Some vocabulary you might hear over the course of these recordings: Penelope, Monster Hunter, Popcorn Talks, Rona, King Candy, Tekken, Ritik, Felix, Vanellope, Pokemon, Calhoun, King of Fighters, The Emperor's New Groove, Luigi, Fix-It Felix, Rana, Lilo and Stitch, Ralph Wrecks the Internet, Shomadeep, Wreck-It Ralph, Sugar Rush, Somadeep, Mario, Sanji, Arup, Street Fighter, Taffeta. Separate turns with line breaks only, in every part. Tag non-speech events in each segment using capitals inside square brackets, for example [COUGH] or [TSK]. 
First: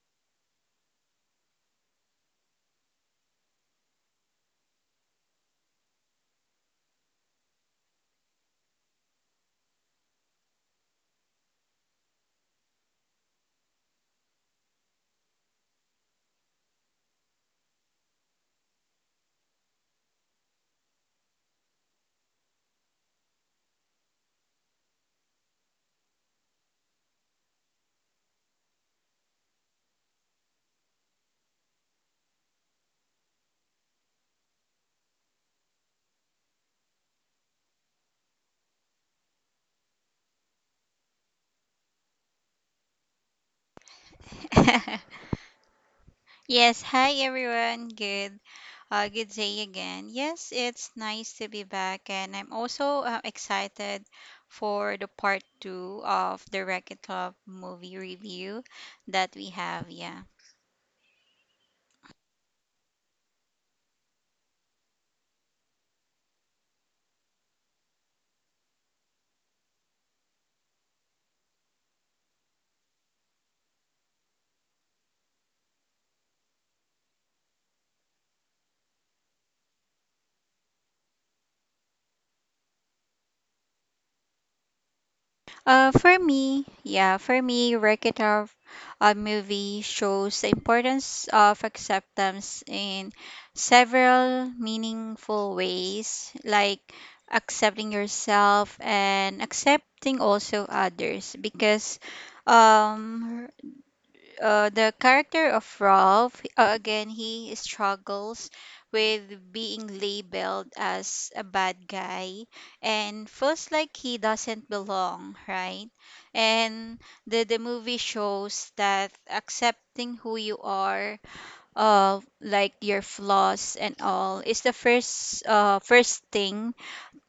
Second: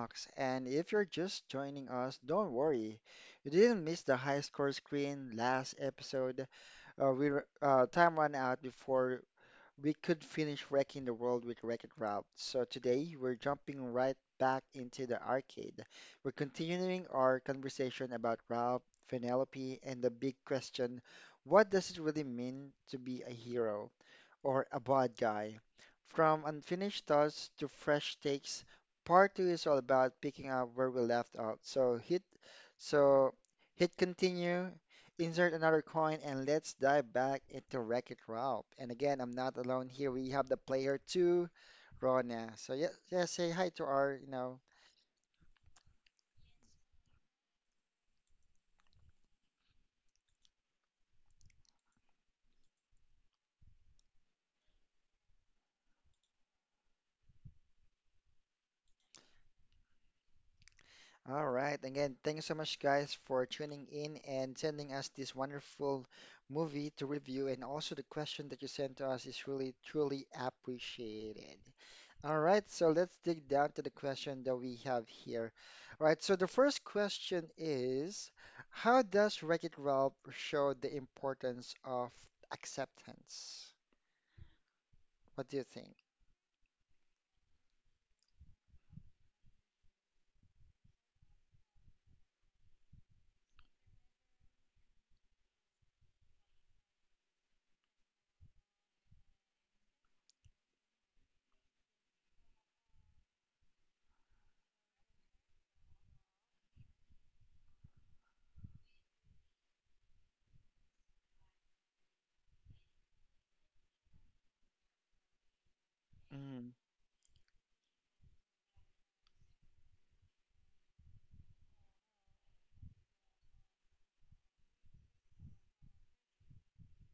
Talks. And if you're just joining us, don't worry. You didn't miss the high score screen last episode. Time ran out before we could finish wrecking the world with Wreck-It Ralph. So today we're jumping right back into the arcade. We're continuing our conversation about Ralph, Penelope, and the big question, what does it really mean to be a hero or a bad guy? From unfinished thoughts to fresh takes, part two is all about picking up where we left off. So so hit continue, insert another coin, and let's dive back into Wreck-It Ralph. And again, I'm not alone here. We have the player two, Rona. So yeah, yeah, say hi to our.
[LAUGHS] Yes, hi everyone. Good. Good day again. Yes, it's nice to be back, and I'm also excited for the part two of the Wreck It Club movie review that we have. Yeah.
All right. Again, thank you so much, guys, for tuning in and sending us this wonderful movie to review. And also, the question that you sent to us is really, truly appreciated. All right. So, let's dig down to the question that we have here. All right. So, the first question is, how does Wreck-It Ralph show the importance of acceptance? What do you
Uh,
think?
for me, yeah, for me, Wreck-It Ralph, movie shows the importance of acceptance in several meaningful ways, like accepting yourself and accepting also others, because um, the character of Ralph, again, he struggles with being labeled as a bad guy and feels like he doesn't belong, right?
Mm-hmm.
And the movie shows that accepting who you are, like your flaws and all, is the first thing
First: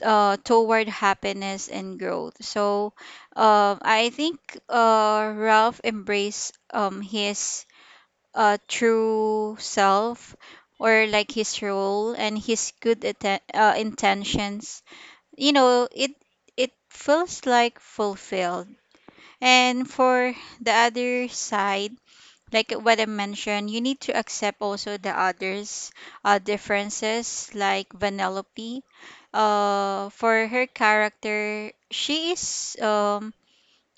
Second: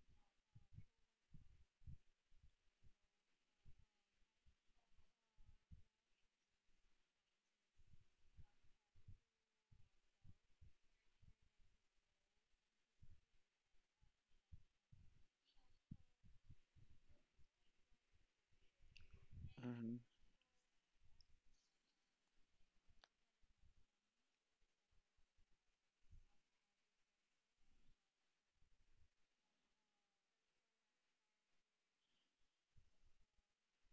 toward happiness and growth. So, I think Ralph embraced his true self or like his role and his good intentions, you know it it feels like fulfilled. And for the other side, like what I mentioned, you need to accept also the others' differences, like Vanellope. For her character, she is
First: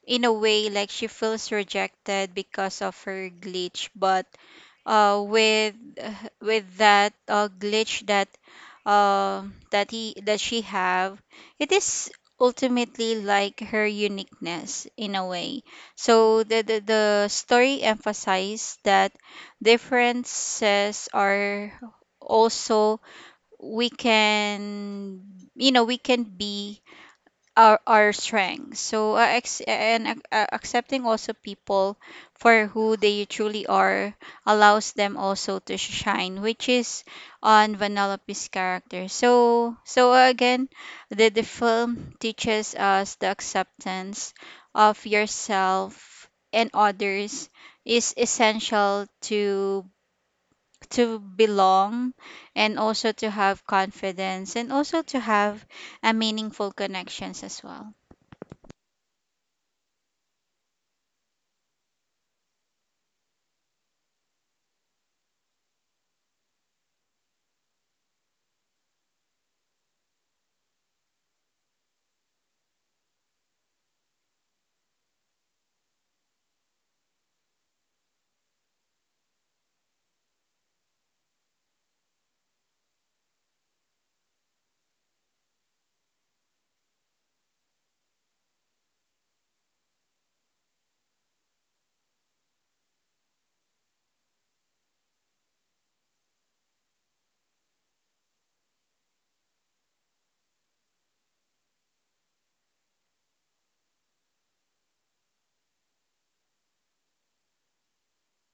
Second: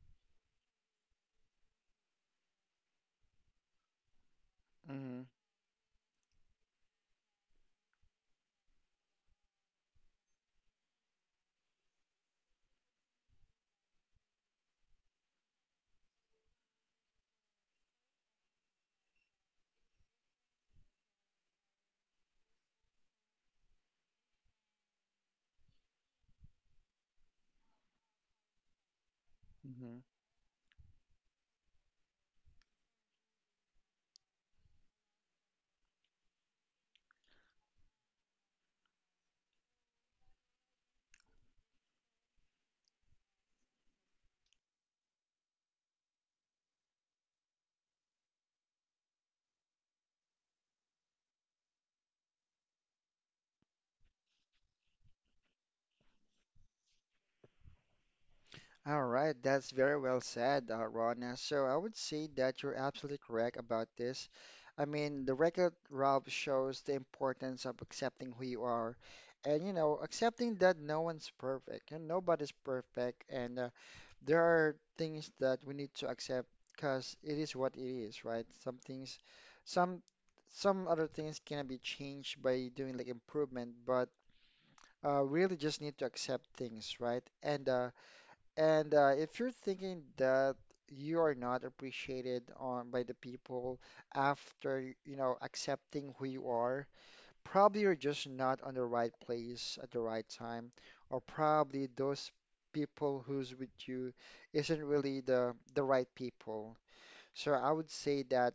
in a way, like she feels rejected because of her glitch, but
Mm-hmm.
with [LAUGHS] with that glitch that uh, that he that she have, it is ultimately like her uniqueness in a way. So the story emphasized that differences are also, we can, we can be our strengths. So
Mm-hmm.
accepting also people for who they truly are allows them also to shine, which is on Vanellope's character. So, again, the film teaches us the acceptance of yourself and others is essential to belong, and also to have confidence and also to have a meaningful connections as well.
All right, that's very well said, Rona. So I would say that you're absolutely correct about this. I mean, the record, Rob, shows the importance of accepting who you are and accepting that no one's perfect and nobody's perfect. And there are things that we need to accept because it is what it is, right? Some, some other things can be changed by doing like improvement, but really just need to accept things, right? And if you're thinking that you are not appreciated on by the people after, accepting who you are, probably you're just not on the right place at the right time, or probably those people who's with you isn't really the right people. So I would say that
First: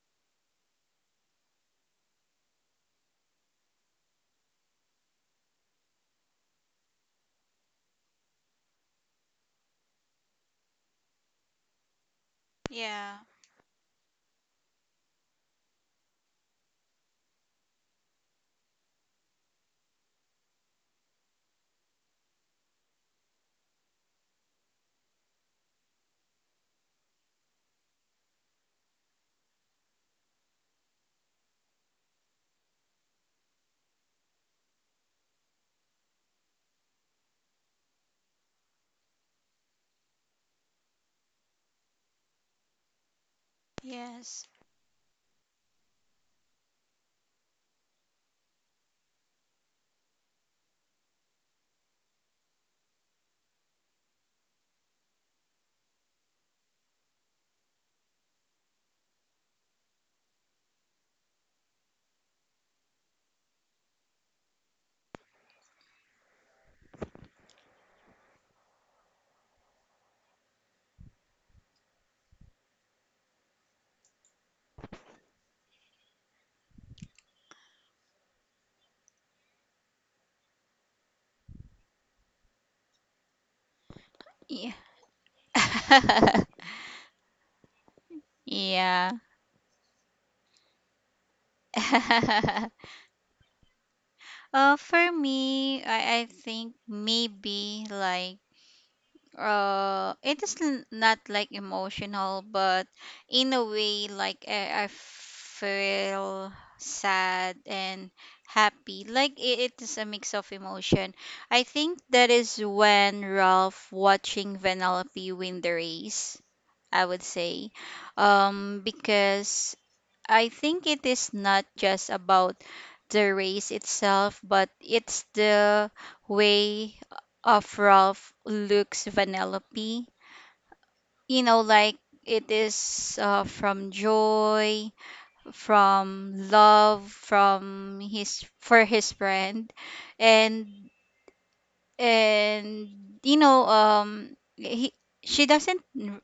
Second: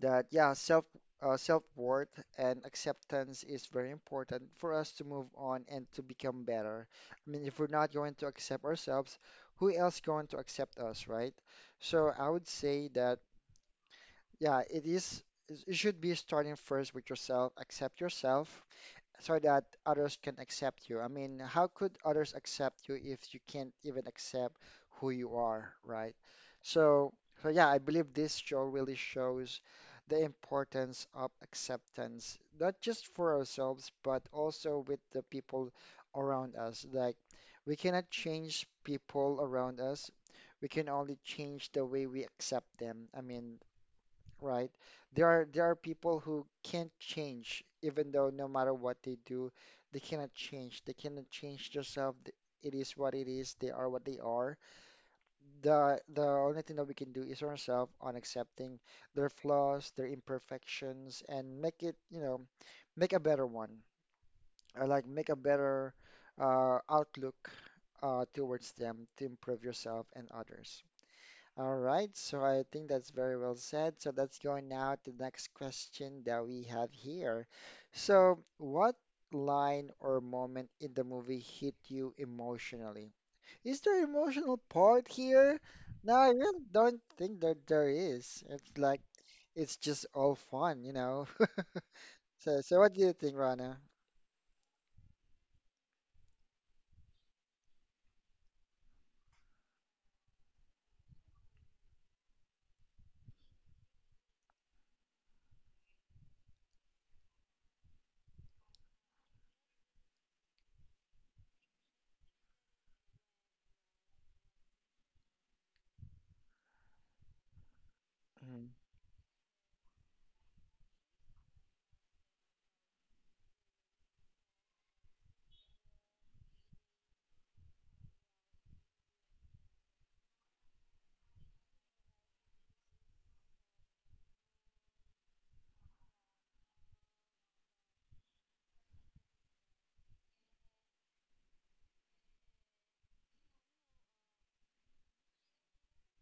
that yeah, self uh, self-worth and acceptance is very important for us to move on and to become better. I mean, if we're not going to accept ourselves, who else going to accept us, right? So I would say
Yeah.
that it should be starting first with yourself, accept yourself, so that others can accept you. I mean, how could others accept you if you can't even accept who you are, right? So, so, yeah, I believe this show really shows the importance of acceptance, not just for ourselves, but also with the people around us. Like, we cannot change people around us. We can only change the way we accept them. I mean.
Yes.
Right. there are people who can't change, even though no matter what they do, they cannot change. They cannot change themselves. It is what it is. They are what they are. The only thing that we can do is ourselves on accepting their flaws, their imperfections, and make it, you know, make a better one. Or like make a better outlook towards them to improve yourself and others. All right, so I think that's very well said. So let's go now to the next question that we have here. So, what line or moment in the movie hit you emotionally? Is there emotional
Yeah.
part here? No, I really
[LAUGHS]
don't think that there is. It's like,
Yeah.
it's just all fun. [LAUGHS] So,
[LAUGHS]
what do you think, Rana?
For me, I think maybe like it is not like emotional, but in a way, like I feel sad and happy, like it is a mix of emotion. I think that is when Ralph watching Vanellope win the race, I would say,
Mhm.
because I think it is not just about the race itself, but it's the way of Ralph looks Vanellope. You know, like it is from joy, from love, from his for his friend, and and he, she doesn't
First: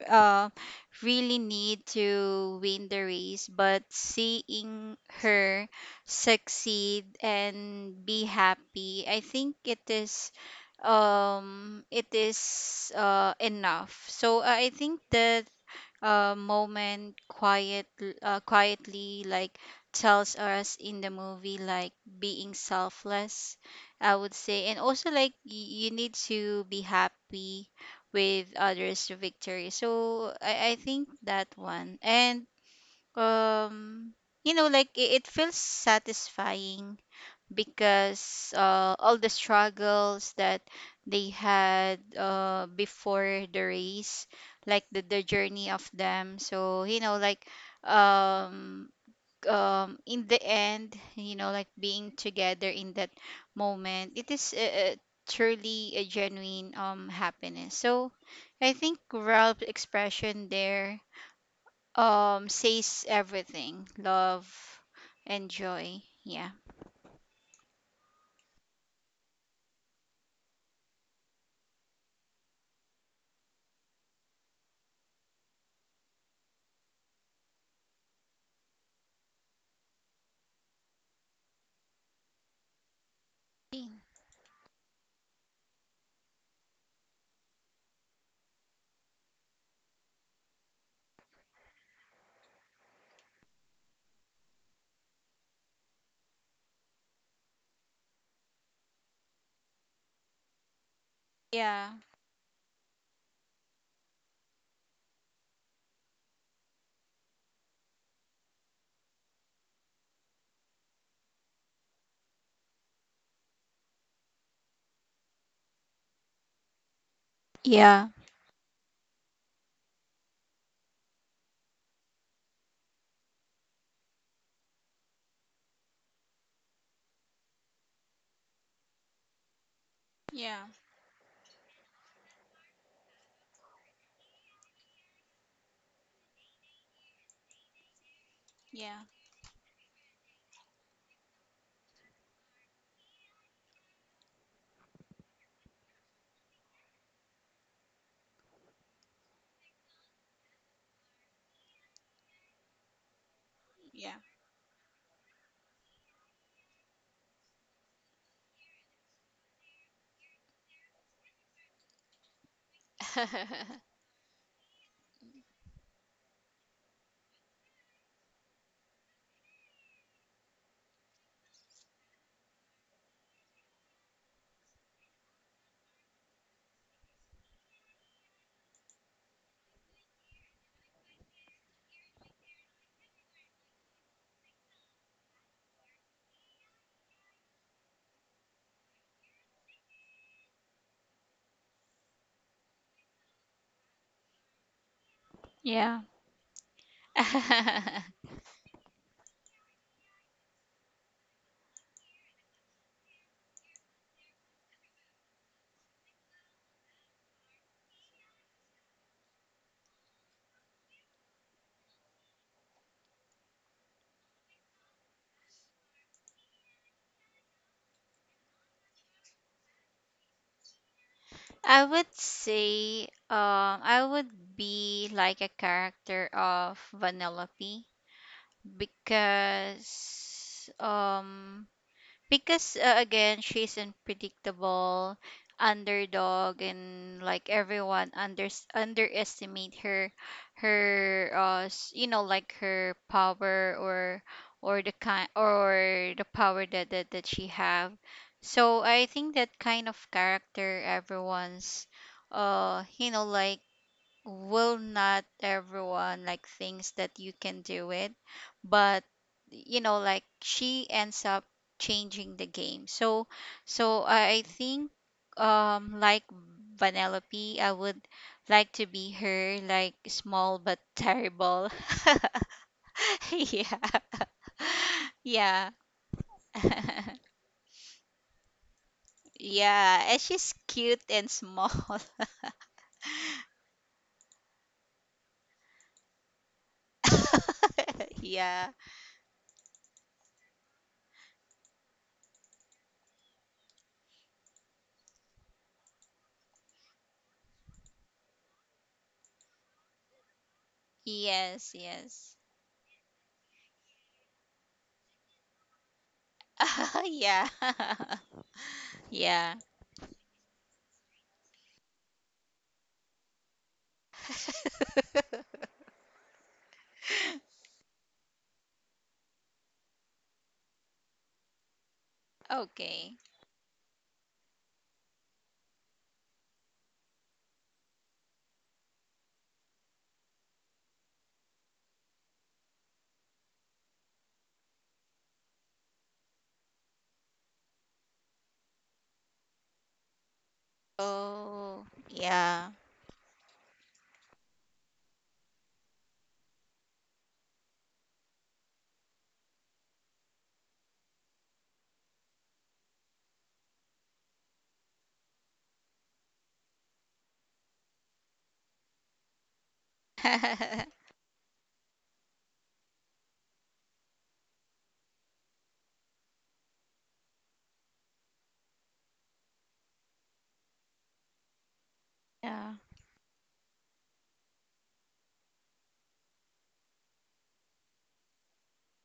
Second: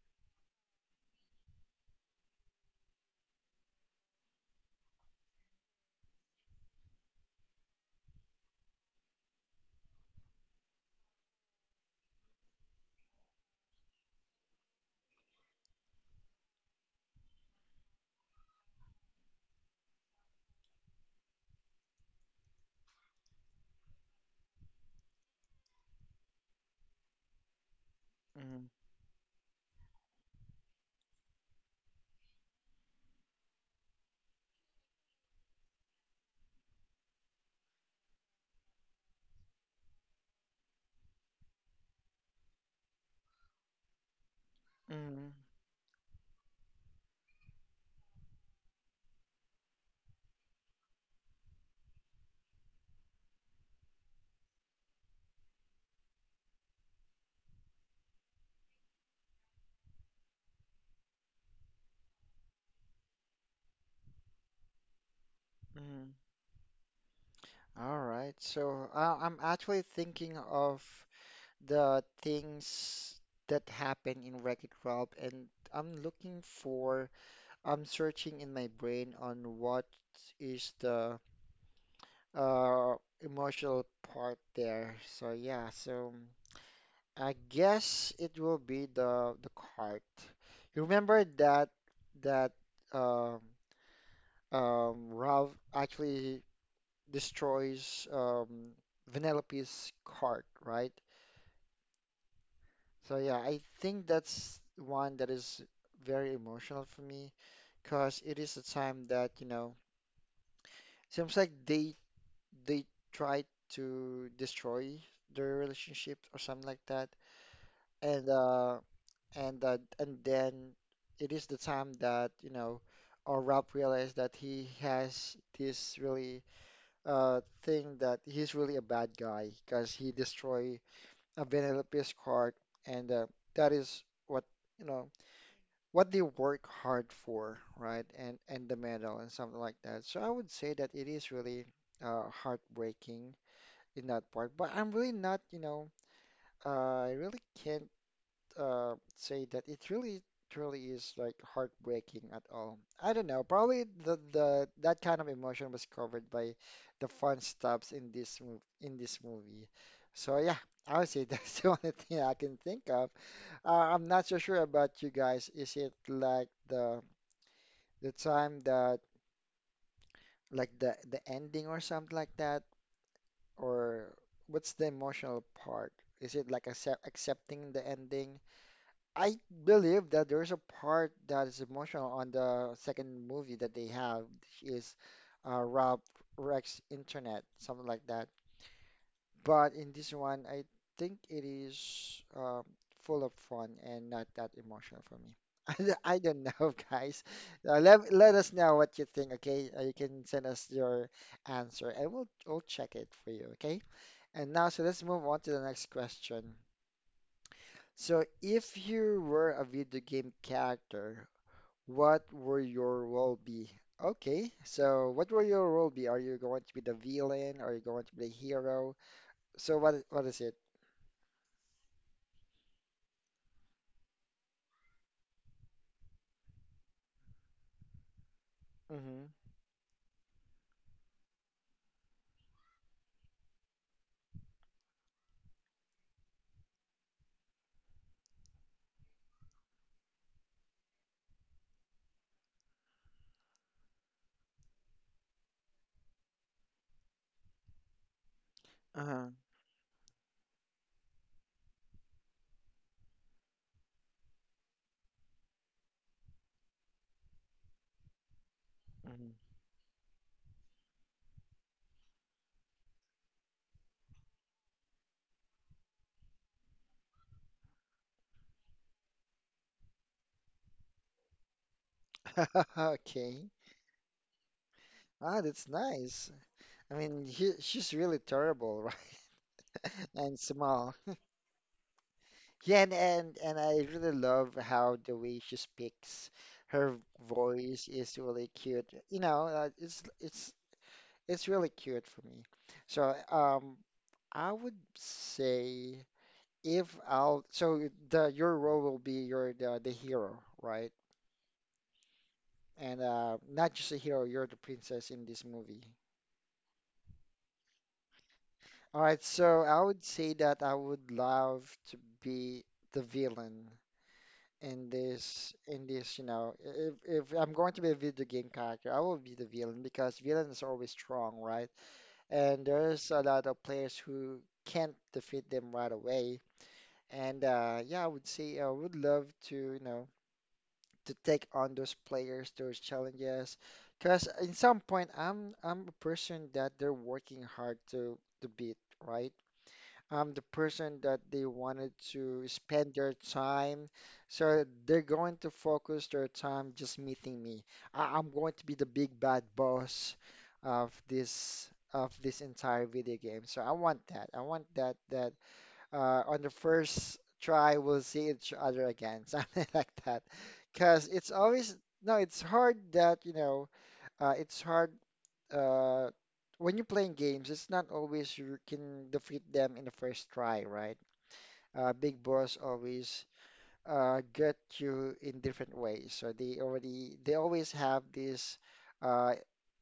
uh, really need to win the race, but seeing her succeed and be happy, I think it is enough. So I think that moment quiet quietly, like, tells us in the movie, like being selfless, I would say. And also like, you need to be happy with
Mhm.
others' victory. So I think that one, and um you know, like it feels satisfying because all the struggles that they had before the race, like the
Mhm.
journey of them. So, you know, like um, in the end, you know, like being together in that moment, it is truly a genuine happiness. So, I think Ralph's expression there, says everything, love and joy.
Mhm.
Yeah.
All right. So, I'm actually thinking of the things that happen in Wreck-It Ralph, and I'm looking for, I'm searching in my brain on what is the uh, emotional part there. So yeah, I guess it will be the cart. You remember that um, Ralph actually destroys Vanellope's cart, right?
Yeah.
So yeah, I think that's one that is very emotional for me because it is a time that seems like they try to destroy their relationship or something like that.
Yeah.
And uh and then it is the time that or Rob realized that he has this really thing that he's really a bad guy because he
Yeah,
destroyed a Penelope's card and that is what you know what they work hard for, right? And the
yeah,
medal and something like that. So I would say that it is really heartbreaking in that part. But I'm really not, I really can't say that it really truly is like heartbreaking at all. I don't know. Probably
yeah.
the that kind of emotion was covered by the fun stops in this movie. So yeah, I would say that's [LAUGHS] the only thing I can think of.
[LAUGHS]
I'm not so sure about you guys. Is it like the time that like the ending or something like that, or what's the emotional part? Is it like accepting the ending? I believe that there's a part that is emotional on the second movie that they have which is Rob Rex Internet, something like that. But in this one, I think it is full of fun and not that emotional for me. [LAUGHS] I don't
Yeah.
I don't know, [LAUGHS] guys. Uh,
I
let let us know what you think, okay? You can send us your answer, and we'll check it for you, okay? And now, so let's move on to the next question. So, if you were a video game character, what would your role be? Okay, so what will your role be? Are you going to be the villain? Are you going to be the hero? So, what is it?
would say, I would be like a character of Vanellope
Hmm.
because again, she's unpredictable, underdog, and like everyone underestimate her, you know, like her power, or the kind or the power that, that she have. So I
Uh-huh.
think that kind of character, everyone's you know, like, will not everyone like thinks that you can do it, but
Hmm.
you know, like she ends up changing the game. So I think, like Vanellope, I would like to be her, like small but terrible.
[LAUGHS] Okay.
[LAUGHS] Yeah. [LAUGHS]
Ah, that's
Yeah.
nice. I
[LAUGHS]
mean, she's really terrible, [LAUGHS] right?
Yeah, and
And
she's
small.
cute and small. [LAUGHS]
Yeah, and I really love how the way she speaks. Her voice is really
Yeah.
cute. You know, uh, it's it's it's really cute for me. So, I would say if I'll so the your role will be you're the hero, right?
Yes, yes.
And not just a hero, you're the princess in this movie.
[LAUGHS] Yeah. [LAUGHS]
All right, so
Yeah.
I would say that I would love to be the villain in this in
[LAUGHS]
this, you know, if if I'm going to be a video game character, I will be the villain because villains are always strong, right? And there's a lot
Okay.
of players who can't defeat them right away. And yeah, I would say I would love to take on those players, those challenges, because in some point I'm a person that they're working hard to beat, right? I'm the person that they wanted
Oh,
to spend their
yeah.
time. So they're going to focus their time just meeting me. I'm going to be the big bad boss of this entire video game. So I want that. I want that on the first try we'll see each other again, [LAUGHS] something like that. Because it's
[LAUGHS]
always no, it's hard uh, it's hard uh, when you're playing games, it's not always you can defeat them in the first try, right? Big Boss always
Yeah.
get you in different ways. So they always have this uh,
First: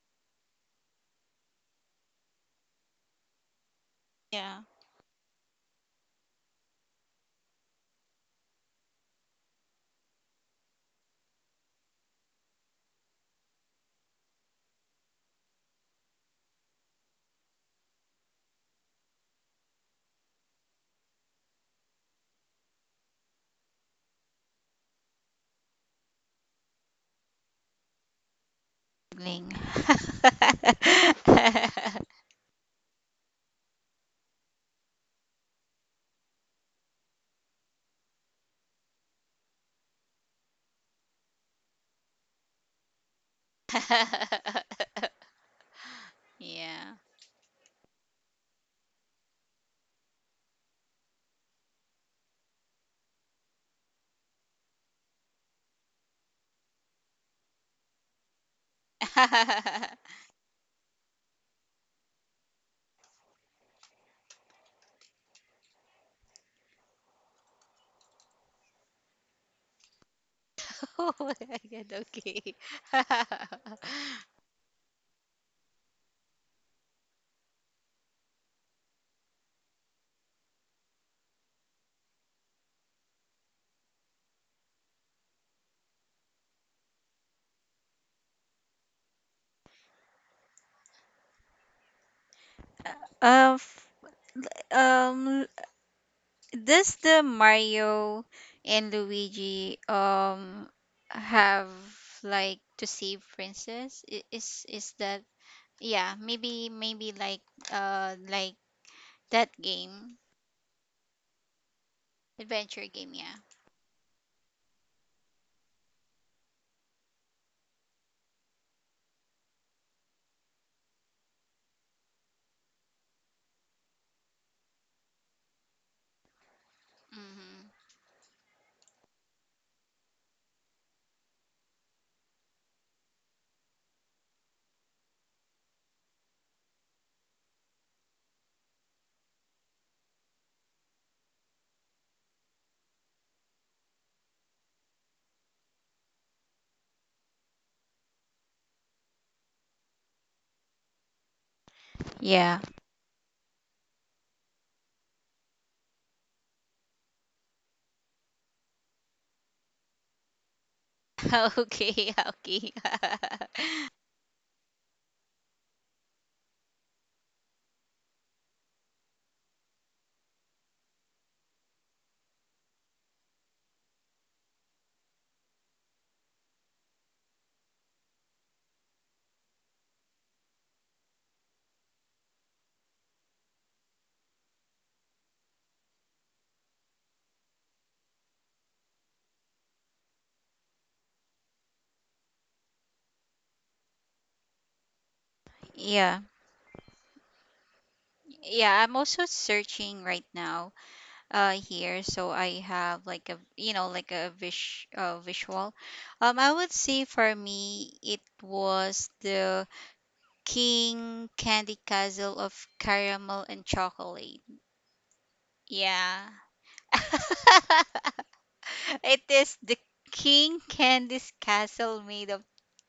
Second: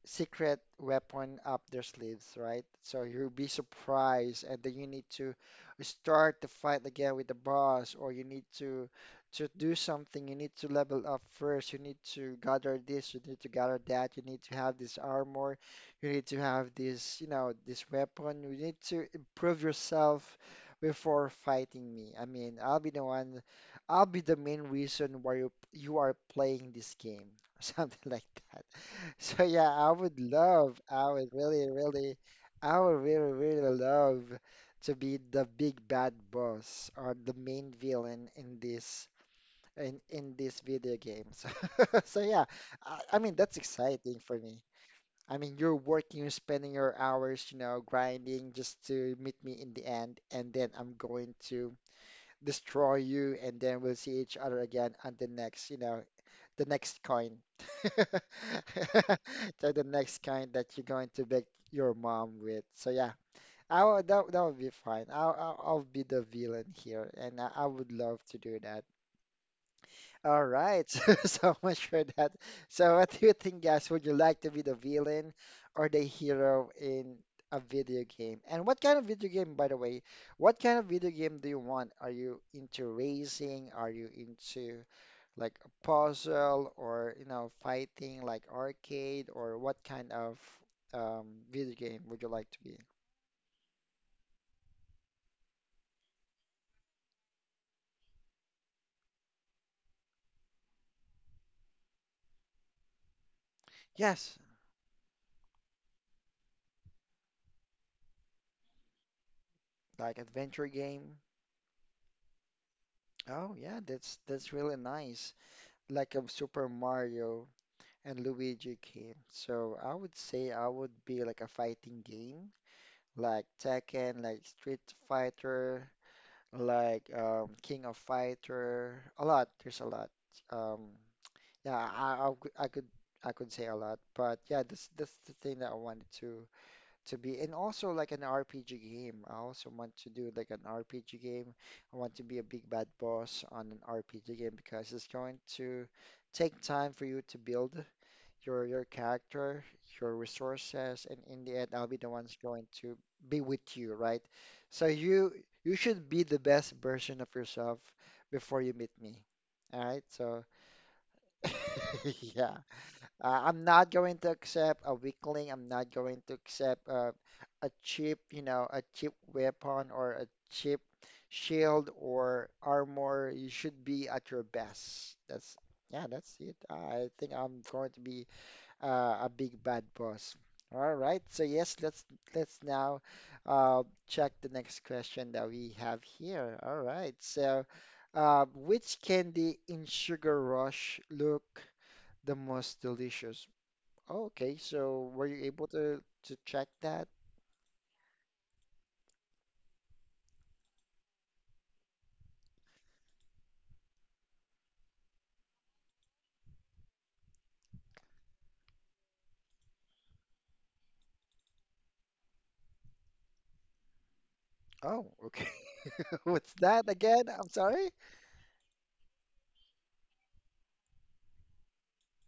secret weapon up their sleeves, right? So you'll be surprised, and
Yeah.
then you need to start the fight again with the boss, or you need to do something. You need to level up first. You need to gather this. You need to gather that. You need to have this armor. You need to have this weapon. You need to improve yourself before fighting me. I mean, I'll be the main reason why you are playing this game or [LAUGHS] something like that. So yeah,
Bling.
I would
[LAUGHS]
love, I would really, really, I would really, really love to be the big bad boss or the main villain in this video game. [LAUGHS] So, yeah, I mean that's exciting for me. I mean you're working, you're spending your
Yeah.
hours, grinding just to meet me in the end, and then I'm going to destroy you, and then we'll see each other again on the next coin. [LAUGHS] So the
[LAUGHS]
next kind that you're going to beg your mom with. So yeah, I would, that that would be fine. I'll be the villain here, and I would love to do that. All
Oh
right, [LAUGHS]
my
so, so
God,
much for
okay.
that. So,
[LAUGHS]
what do you think, guys? Would you like to be the villain or the hero in a video game? And what kind of video game, by the way? What kind of video game do you want? Are you into racing? Are you into like a puzzle or fighting like arcade? Or what kind of video game would you like to be?
Uh, f- um, does the Mario and Luigi have like to save princess? Is
Yes,
that, yeah, maybe maybe like that game,
like adventure game.
adventure game, yeah.
Oh, yeah, that's really nice. Like a Super Mario and Luigi King. So I would say I would be like a fighting game, like Tekken, like Street Fighter,
Mhm.
like King of Fighter. A lot. There's a lot. Um, yeah, I could I could I could say a lot, but yeah, this that's the thing that I wanted to be, and also like an RPG game. I also want to do like an RPG game. I want to be a big bad boss on an RPG game because it's going to take time for you to build your character, your resources, and in the end, I'll
Yeah.
be the one's going to be with you, right? So you should be the best version of yourself before you meet me. All right, so
[LAUGHS] Okay, okay.
[LAUGHS]
[LAUGHS]
yeah, I'm not going to accept a weakling. I'm not going to accept a cheap, you know, a cheap weapon or a cheap shield or armor. You should be at your best. That's yeah, that's it. I think I'm going to be a big bad boss. All right, so yes, let's now check the next question that we have here. All right, so which candy in Sugar Rush look the most delicious? Okay, so were you
Yeah.
able to check that?
Yeah, I'm also searching right now here, so I have like a, you know, like a visual. I would say for me it was the King Candy Castle of Caramel and Chocolate.
Oh, okay.
Yeah.
[LAUGHS] What's that again?
[LAUGHS]
I'm sorry.
It is the King Candy's castle made of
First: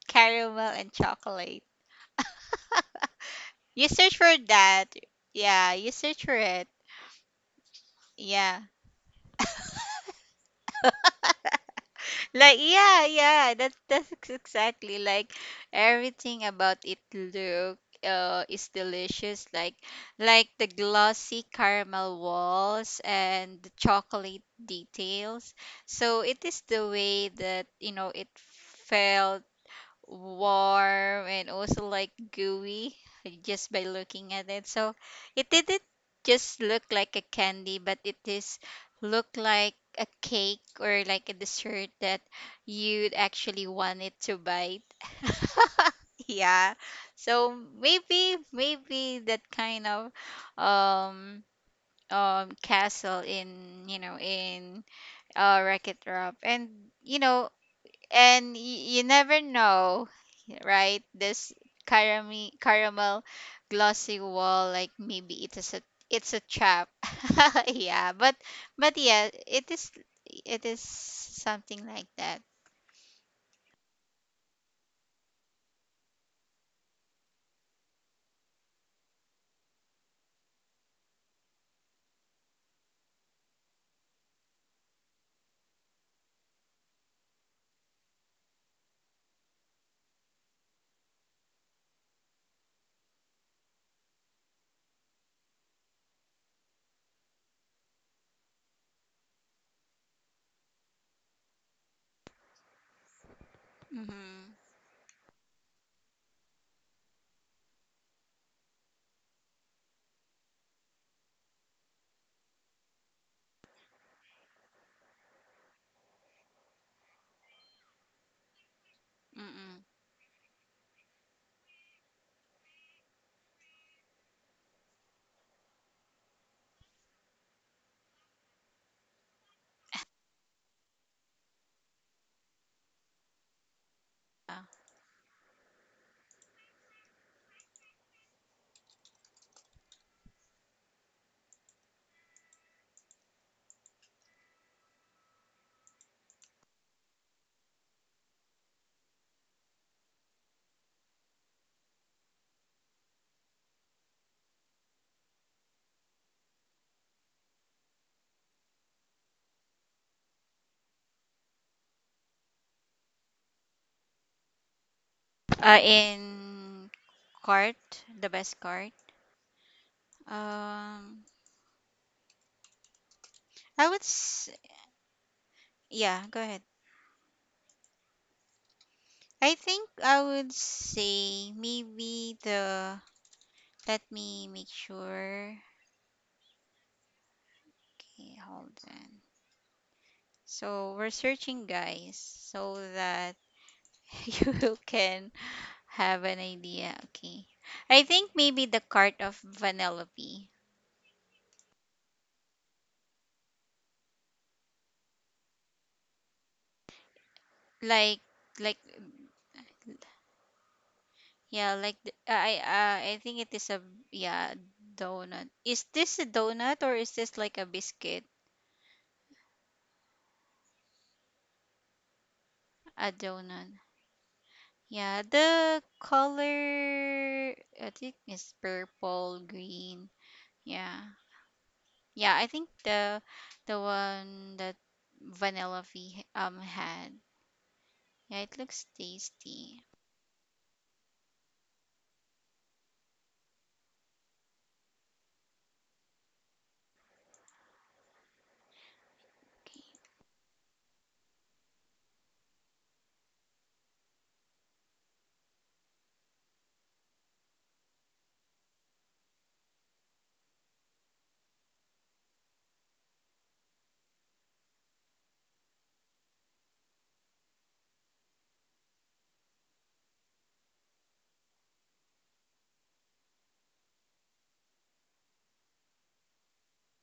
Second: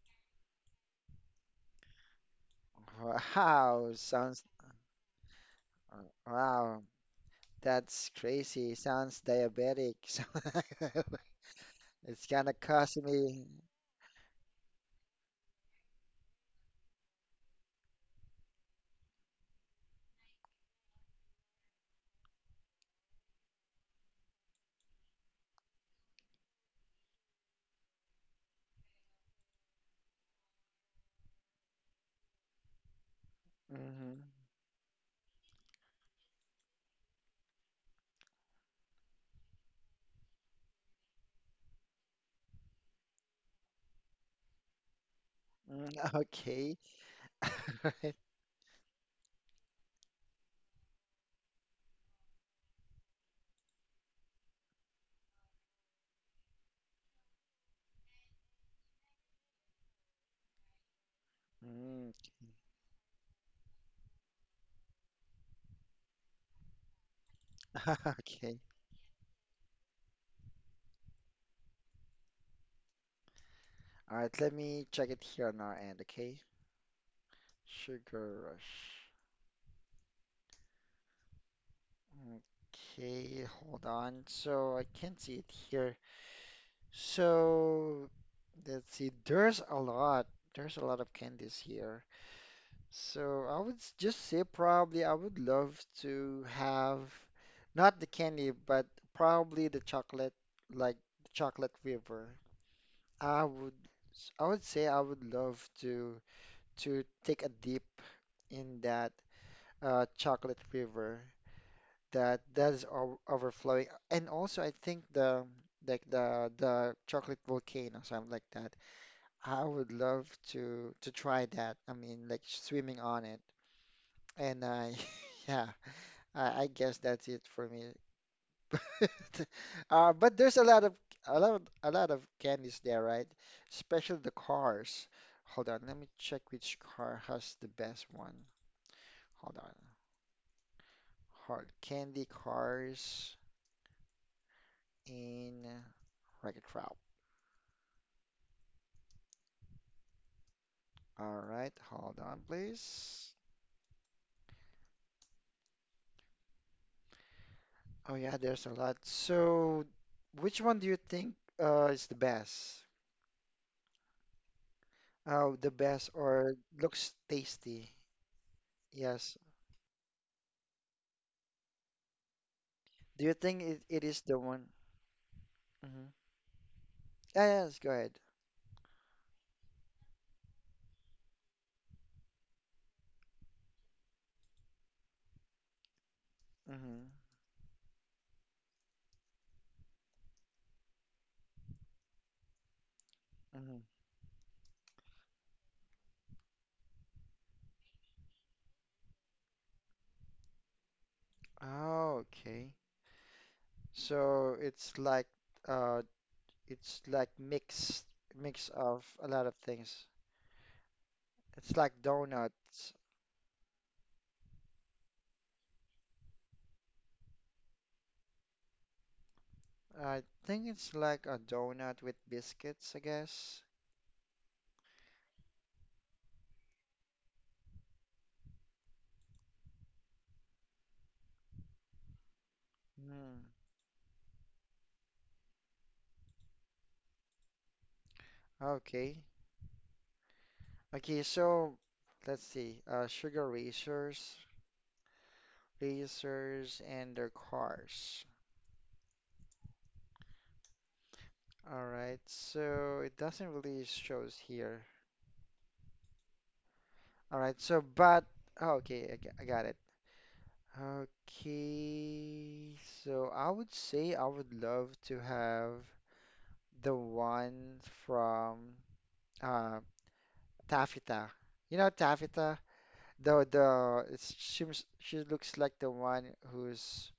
caramel and chocolate. You
Wow,
search for
sounds
that. Yeah, you search for it.
wow. That's
Yeah.
crazy. Sounds diabetic. [LAUGHS] So [LAUGHS]
[LAUGHS]
it's gonna
Like,
cost
yeah,
me.
yeah, that's exactly like, everything about it look is delicious, like the glossy caramel walls and the chocolate details. So it is the way that, you know, it felt warm and also like gooey just by
Mhm.
looking at it. So it didn't just look like a candy, but it is look like a cake or like a dessert that you'd actually want it to bite. [LAUGHS]
Mm,
Yeah.
okay.
So
[LAUGHS]
maybe maybe that kind of um castle in, you know, in Wreck-It Ralph, and you know, and you never know, right? This
Mm,
caramel, caramel glossy wall, like maybe it is a, it's a trap. [LAUGHS] Yeah,
[LAUGHS] okay.
but yeah, it is, it is something like that.
All right, let me check it here on our end, okay? Sugar rush. Okay, hold on. So I can't see it here. So let's see. There's a lot. There's a lot of candies here. So I would just say probably I would love to have not the candy, but probably the chocolate, like chocolate river. I would I
Mm-hmm.
would say I would love to take a dip in that chocolate river that is o overflowing, and also I think the like the chocolate volcano something like that. I
Mm-mm.
would love to try that. I mean, like swimming on it, and I [LAUGHS] yeah, I guess that's it for me. [LAUGHS] But there's a lot of a lot of candies there, right? Especially the
Yeah.
cars. Hold on, let me check which car has the best one. Hold on. Hard candy cars in Wreck-It Ralph. All right, hold on, please. Oh yeah, there's a lot. So, which one do you think is the best? Oh, the best or looks
In
tasty?
cart, the best cart.
Yes.
Um,
Do you think it is
I
the
would.
one? Hmm.
Yeah, go ahead.
Yeah, yes, go ahead.
I think I would say maybe the. Let me make sure.
Mm-hmm.
Okay, hold on. So we're searching, guys, so that
Mhm.
[LAUGHS] you can have an idea. Okay. I think maybe the cart of Vanellope.
Oh, okay. So uh it's like
Like
mix of
like,
a lot of things. It's like
yeah, like the,
donuts.
I think it is a, yeah, donut. Is this a donut, or is this like a biscuit?
I think it's like a donut with biscuits, I
A
guess.
donut. Yeah, the color I think is purple, green. Yeah. Yeah, I think
Hmm.
the one that Vanilla V had. Yeah, it looks
Okay.
tasty.
Okay, so let's see. Sugar racers, racers and their cars.
Okay.
All right. So it doesn't really shows here. All right. So but oh, okay, I got it. Okay, so I would say I would love to have the one from uh Taffeta. You know Taffeta? She looks like the one who's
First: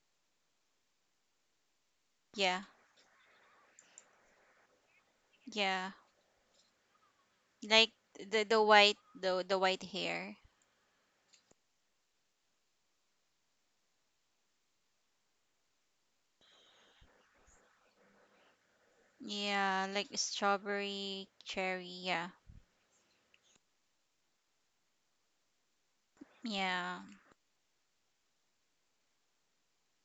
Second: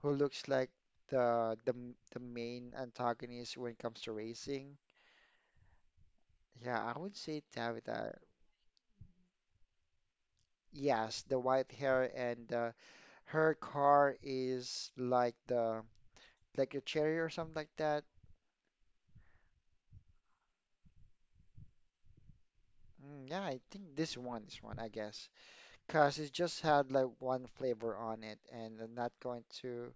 who looks like the
Yeah,
main antagonist when it comes to racing.
yeah.
Yeah, I would say
Like
Taffeta.
the white, the white hair.
Yes, the white hair and her car is like the like a cherry or something like that.
Yeah, like strawberry, cherry. Yeah,
Mm, yeah, I think this one, I guess, because it just had
yeah.
like one flavor on it, and I'm not going to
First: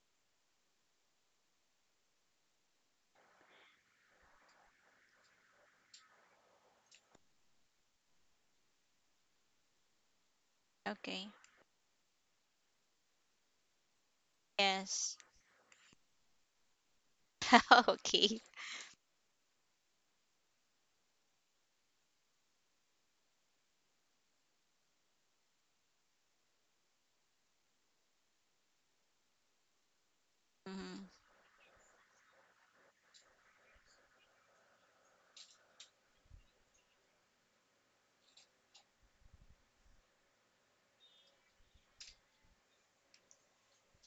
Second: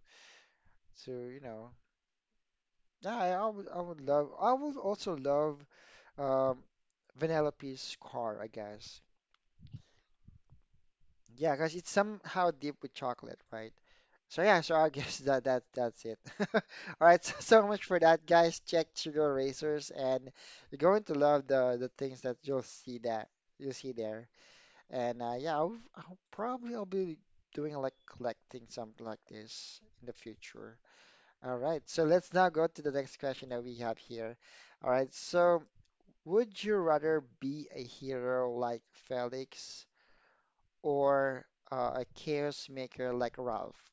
you know. Yeah, I would also love um, Vanellope's car, I guess.
Okay.
Yeah, because it's somehow deep with chocolate, right? So yeah, so I [LAUGHS]
Yes.
guess that's it. [LAUGHS] All right, so, so much
[LAUGHS]
for that,
Okay.
guys. Check Sugar Racers, and you're going to love the things that you'll see there. And yeah, I'll be doing like collecting something like this in the future.
hmm
All right, so let's now go to the next question that we have here. All right, so would you rather be a hero like Felix or a chaos maker like Ralph?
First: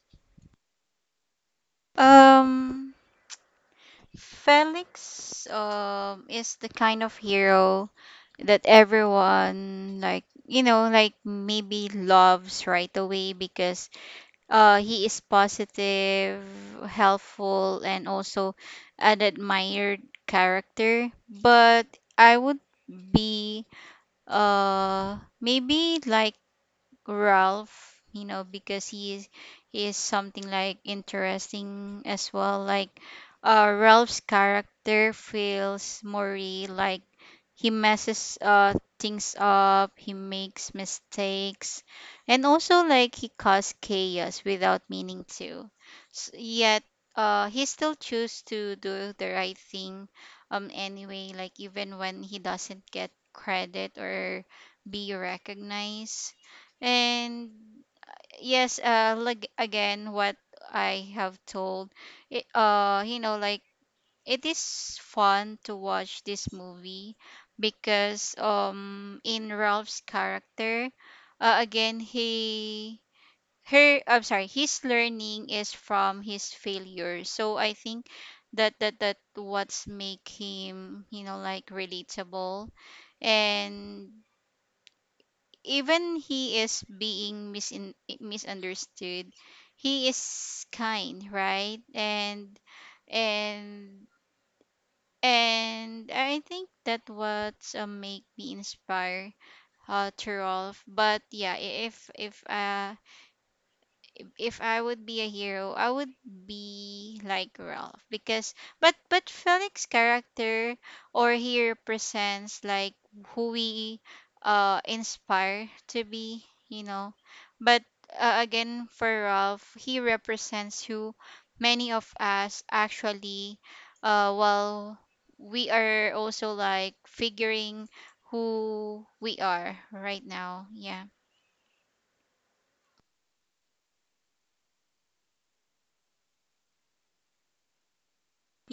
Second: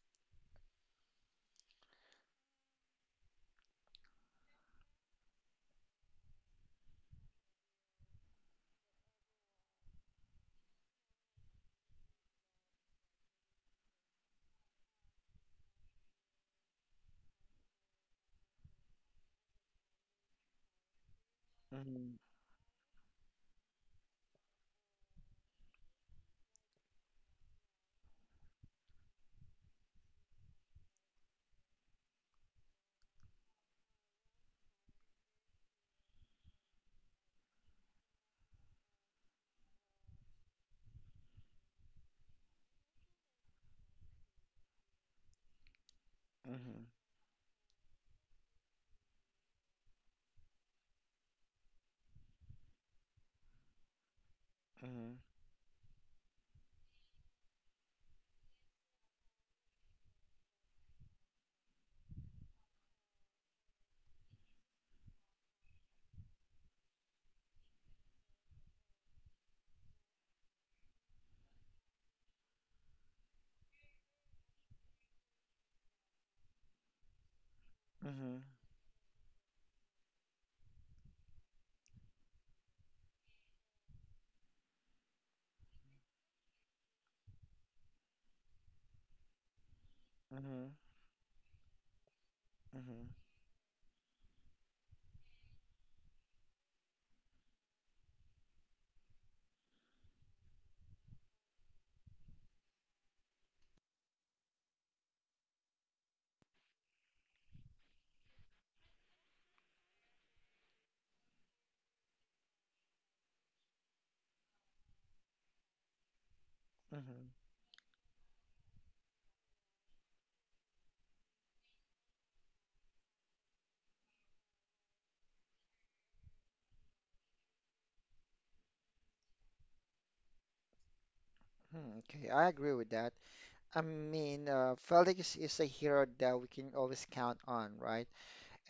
Um. Felix is the kind of hero that everyone, like, you know, like maybe loves right away because he is positive, helpful, and also an admired character. But
Mhm,
I would be maybe like Ralph, you know, because he is something like interesting as well. Like Ralph's character feels more real, like he messes things up, he makes mistakes, and also like he caused chaos without meaning to. S Yet
mhm,
he still choose to do the right thing anyway, like even when he doesn't get credit or be
mhm,
recognized. And yes, like again, what I have told it, you know, like it is fun to watch this movie because, in Ralph's character, again, he her I'm sorry his learning is from his failure. So I think
mhm,
that that what's make him, you know, like relatable. And even he is being misunderstood, he is
mhm,
kind, right? and
mhm,
and and I think that what make me inspire to Rolf. But yeah, if if I would be a hero, I would be like Ralph, because, but Felix character, or he represents like who we inspire to be, you know.
mhm.
But again, for Ralph, he represents who many of us actually while we are also like figuring who we are right now. Yeah.
Hmm, okay, I agree with that. I mean, Felix is a hero that we can always count on, right?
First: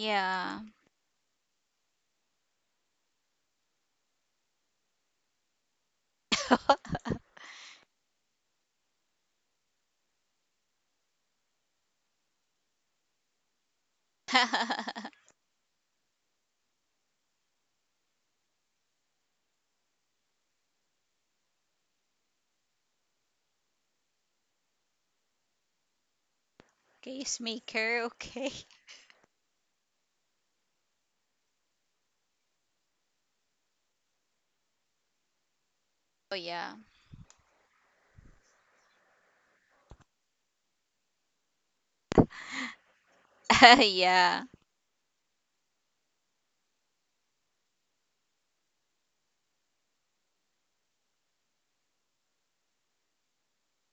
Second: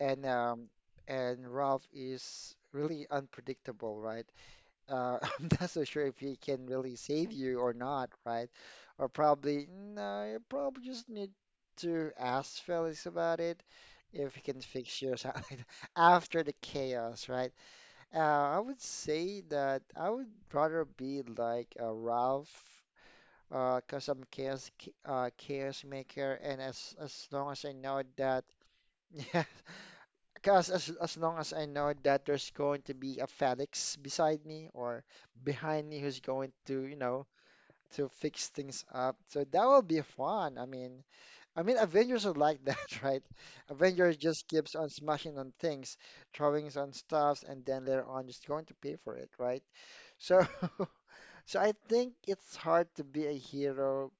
And and Ralph is really unpredictable, right? [LAUGHS] I'm not so sure if he can really save you or not, right? Or probably no, you probably just need to ask Felix about it if he can fix you or
[LAUGHS]
something [LAUGHS] like that, after the chaos, right? I would say that I would rather be like a Ralph, cause I'm chaos maker, and as long
Case
as I know
maker,
that.
okay. [LAUGHS]
[LAUGHS] Because as long as I know that there's going to be a Felix beside me or behind me who's going
Oh
to, you
yeah.
know, to fix things up. So that will be fun. I mean Avengers are like that, [LAUGHS] right? Avengers just
[LAUGHS]
keeps
Yeah.
on smashing on things, throwing on stuffs, and then later on just going to pay for it, right? So [LAUGHS] so I think it's hard to be a hero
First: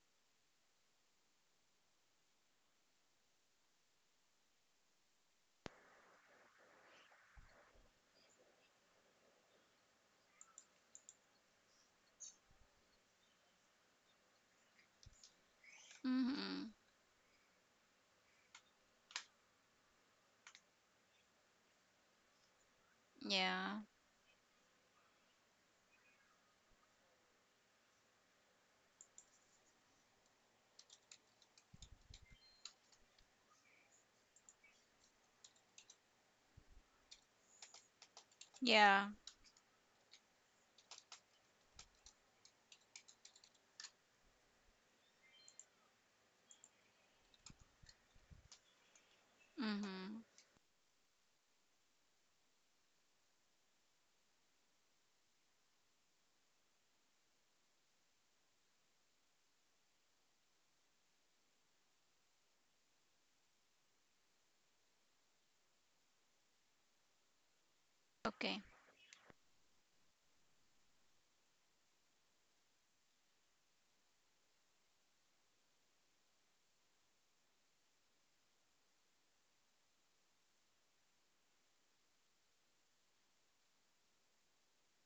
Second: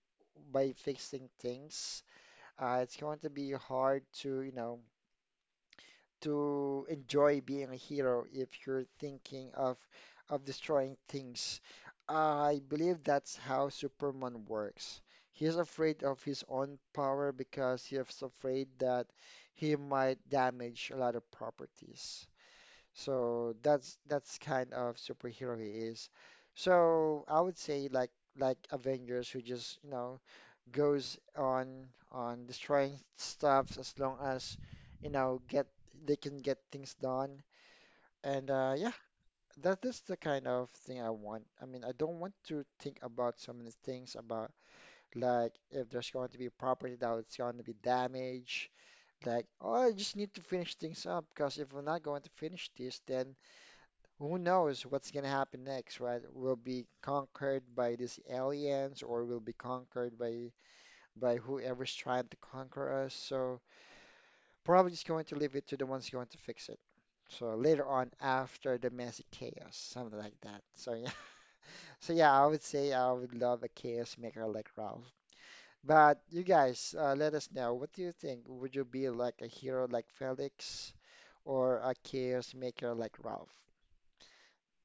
by fixing things. It's going to be hard to, you know, to enjoy being a hero if you're thinking of destroying things. I believe that's how Superman works. He's afraid of his
Mm-hmm.
own power because he's afraid that he might damage a lot of properties. So
Yeah.
that's kind of superhero he is. So I would say like Avengers who just, you know, goes on destroying stuff as long as you know get they can get things done. And yeah,
Yeah.
that is the kind of thing I want. I mean, I don't want to think about so many things about like if there's going to be property that it's going to be damaged. Like, oh, I
Mm-hmm.
just need to finish things up because if we're not going to finish this, then who knows what's going to happen next, right? We'll be conquered by these aliens or we'll be conquered by whoever's trying to conquer us. So probably just going to leave it to the ones going to fix it. So later on,
Okay.
after the messy chaos, something like that. So [LAUGHS] yeah, so yeah, I would say I would love a chaos maker like Ralph. But you guys, let us know. What do you think? Would you be like a hero like Felix, or a chaos maker like Ralph?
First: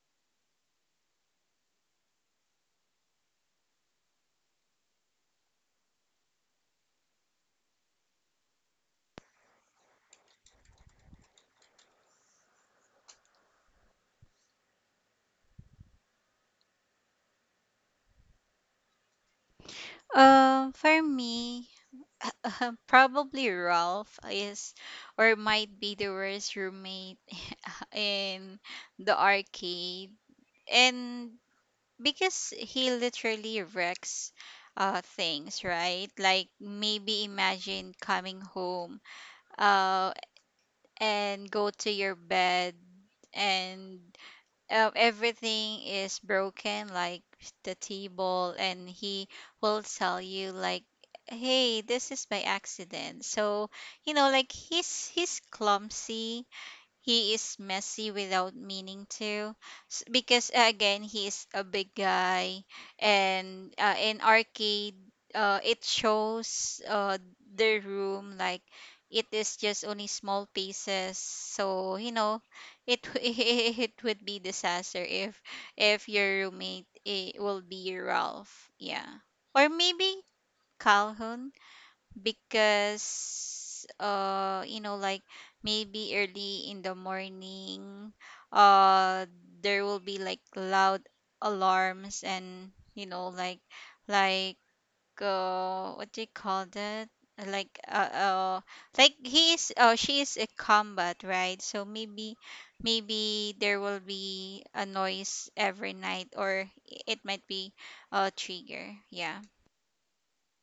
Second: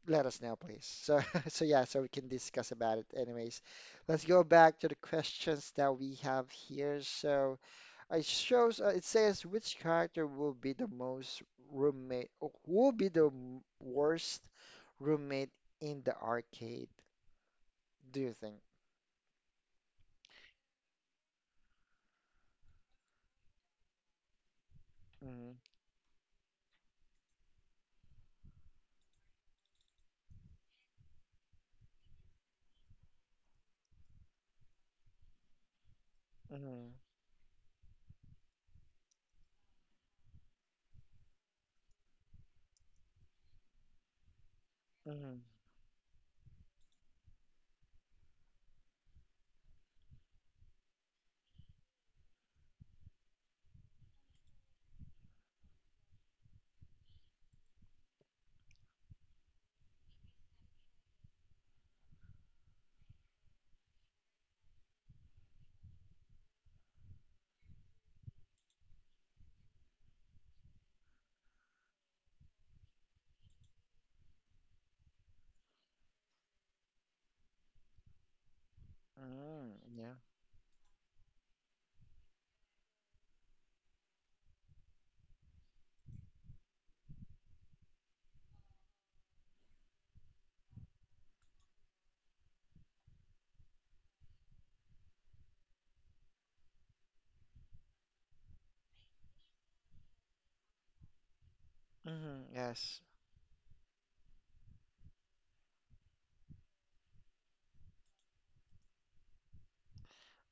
Let us know, please. So [LAUGHS] so yeah, so we can discuss about it. Anyways, let's go back to the questions that we have here. So it shows, it says which character will be the most roommate, oh, will be the worst roommate in the arcade, do you think?
For me, [LAUGHS] probably Ralph is or
Mm-hmm.
might be the worst roommate in the arcade. And because he literally wrecks things, right? Like,
Mm-hmm.
maybe imagine coming home uh and go to your bed, and uh,
Mm-hmm.
everything is broken, like the table, and he will tell you like, "Hey, this is by accident." So you know, like he's clumsy, he is messy without meaning to. Because again, he is a big guy, and in arcade, it shows the room, like it is just only small pieces. So you know, it [LAUGHS] it would be disaster if your roommate it will be Ralph, yeah, or
Mm,
maybe
yeah.
Calhoun, because you know, like maybe early in the morning uh there will be like loud alarms and you know, like what do you call that, like uh, uh like he is she is a combat, right? So maybe
Mm-hmm. Yes.
maybe there will be a noise every night, or it might be a trigger, yeah.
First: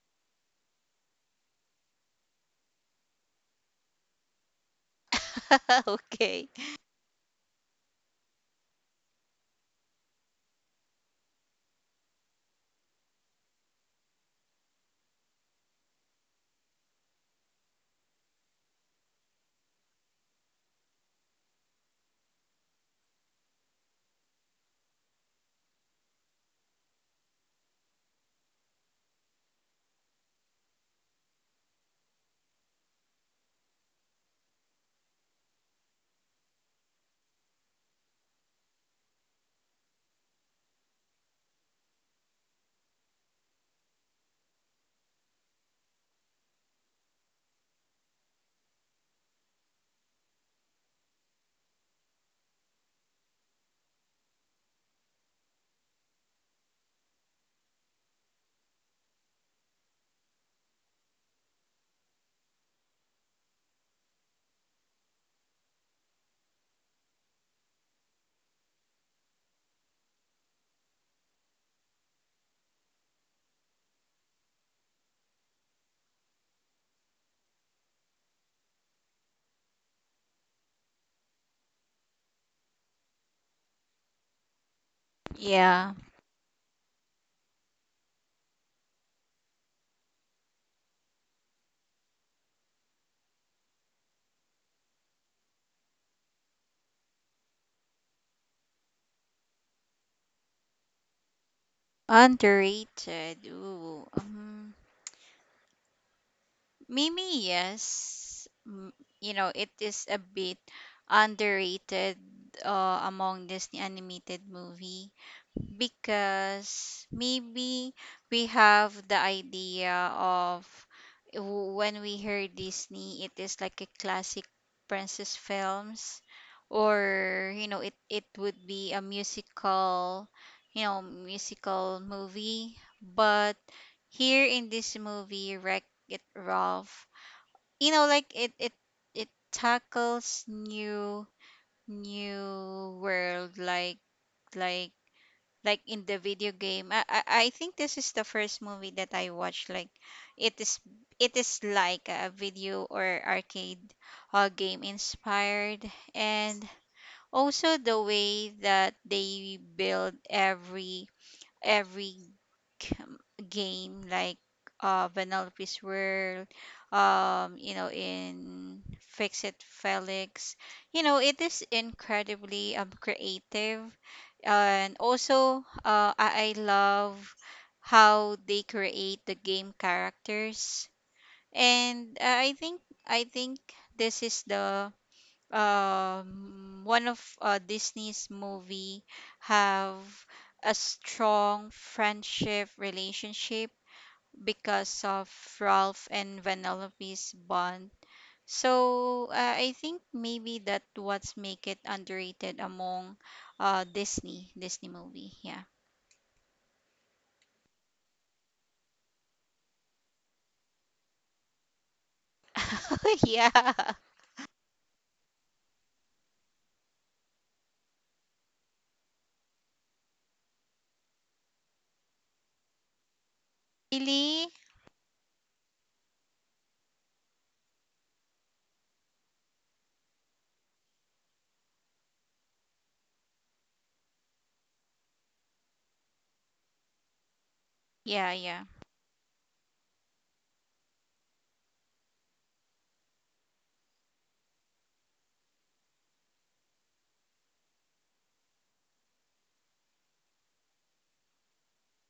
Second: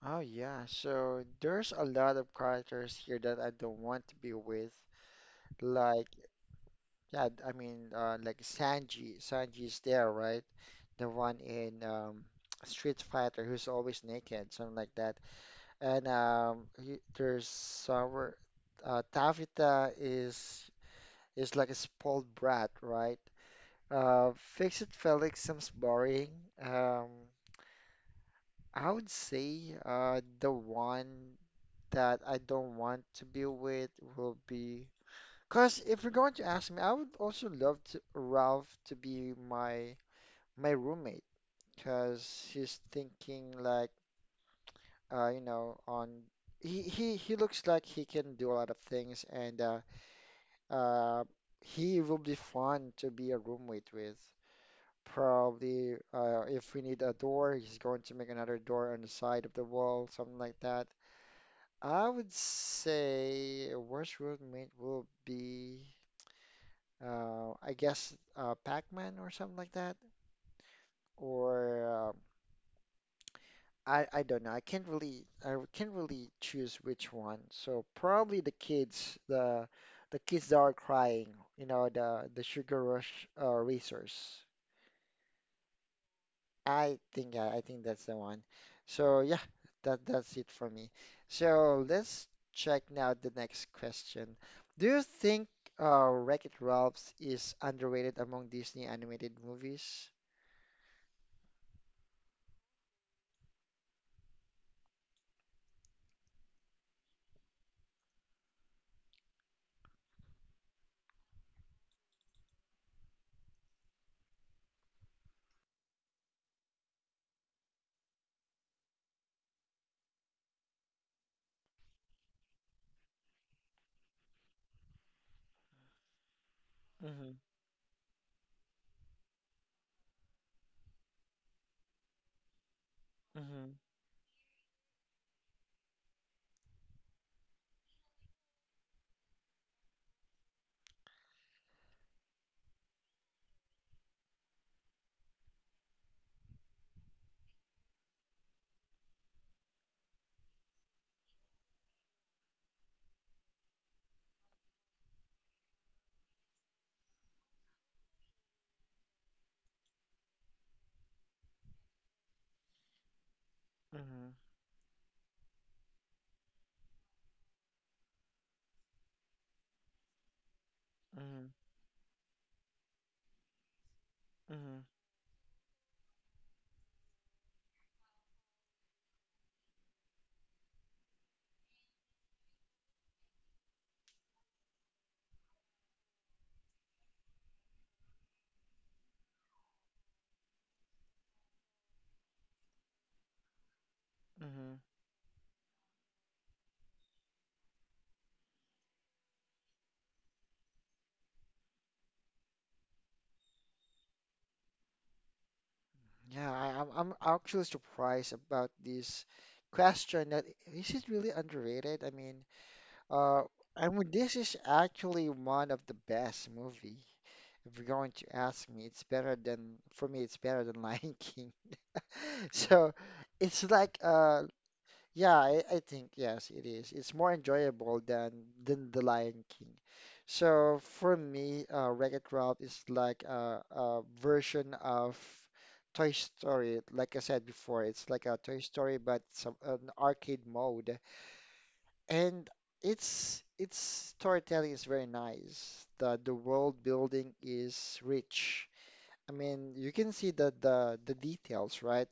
Oh, yeah. So there's a lot of characters here that I don't want to be with.
[LAUGHS]
Like,
Okay.
yeah, I mean, like Sanji. Sanji's there, right? The one in [TSK] Street Fighter who's always naked, something like that, and there's our Tavita is like a spoiled brat, right? Uh, Fix-It Felix seems boring. Um, I would say the one that I don't want to be with will be. Because if you're going to ask me, I would also love to, Ralph to be my roommate. Because he's thinking like, you know, on he looks like he can do a lot of things and Uh, he will be fun to be a roommate with. Probably, if we need a door, he's going to make another door on the side of the wall, something like that. I would say a worst roommate will be, I guess, Pac-Man or something like that. Or I don't know. I can't really choose which one. So probably the kids, the kids that are crying, you know, the sugar rush racers.
Yeah.
I think yeah, I think that's the one. So yeah, that that's it for me. So let's check now the next question. Do you think Wreck-It Ralph is underrated among Disney animated movies?
Underrated. Ooh. Maybe yes. Mm, you know, it is a bit underrated among Disney animated movie because maybe we have the idea of, when we hear Disney, it is like a classic princess films,
Mm-hmm,
or you know, it would be a musical, you know, musical movie. But
mm-hmm,
here in this movie, Wreck It Ralph, you know, like it it tackles new, new world, like like in the video game. I think this is the first movie that I watched. Like it is it is like a video or arcade game inspired, and also the way that they build every um, game
mm-hmm,
like Penelope's World, you know, in Fix It Felix. You know, it
mm-hmm,
is incredibly creative.
mm-hmm,
And also, I love how they create the game characters. And I think this is the one of Disney's movie have a strong friendship relationship
mm-hmm.
because of Ralph and Vanellope's bond. So I think maybe that what's make it underrated among Disney movie. Yeah.
Yeah, I'm actually surprised about this question that is it really underrated? I mean,
[LAUGHS]
uh,
Yeah.
I mean, this is actually one of the best movie. If you're going to ask me, it's better than, for me, it's better than [LAUGHS] Lion King. So it's like,
Really?
yeah, I think yes, it is. It's more enjoyable than the Lion King. So for me, Wreck-It Ralph is like a version of Toy Story. Like I said before, it's like
Yeah,
a Toy
yeah.
Story, but some an arcade mode. And it's its storytelling is very nice. The world building is rich. I mean, you can see the the details, right?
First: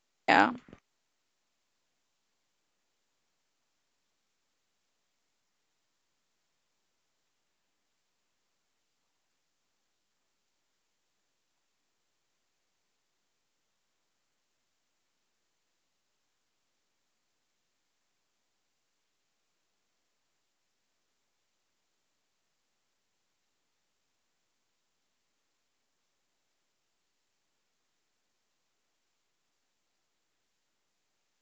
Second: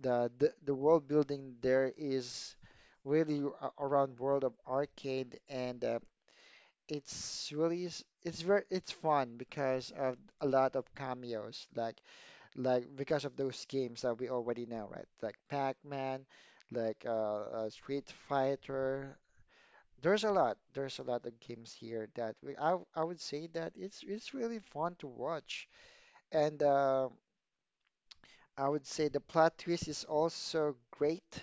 The,
Yeah.
the the world building there is really around World of Arcade, and it's very it's fun because of a lot of cameos, like because of those games that we already know, right? Like Pac-Man, like Street Fighter, there's a lot. There's a lot of games here that I would say that it's really fun to watch, and I would say the plot twist is also great.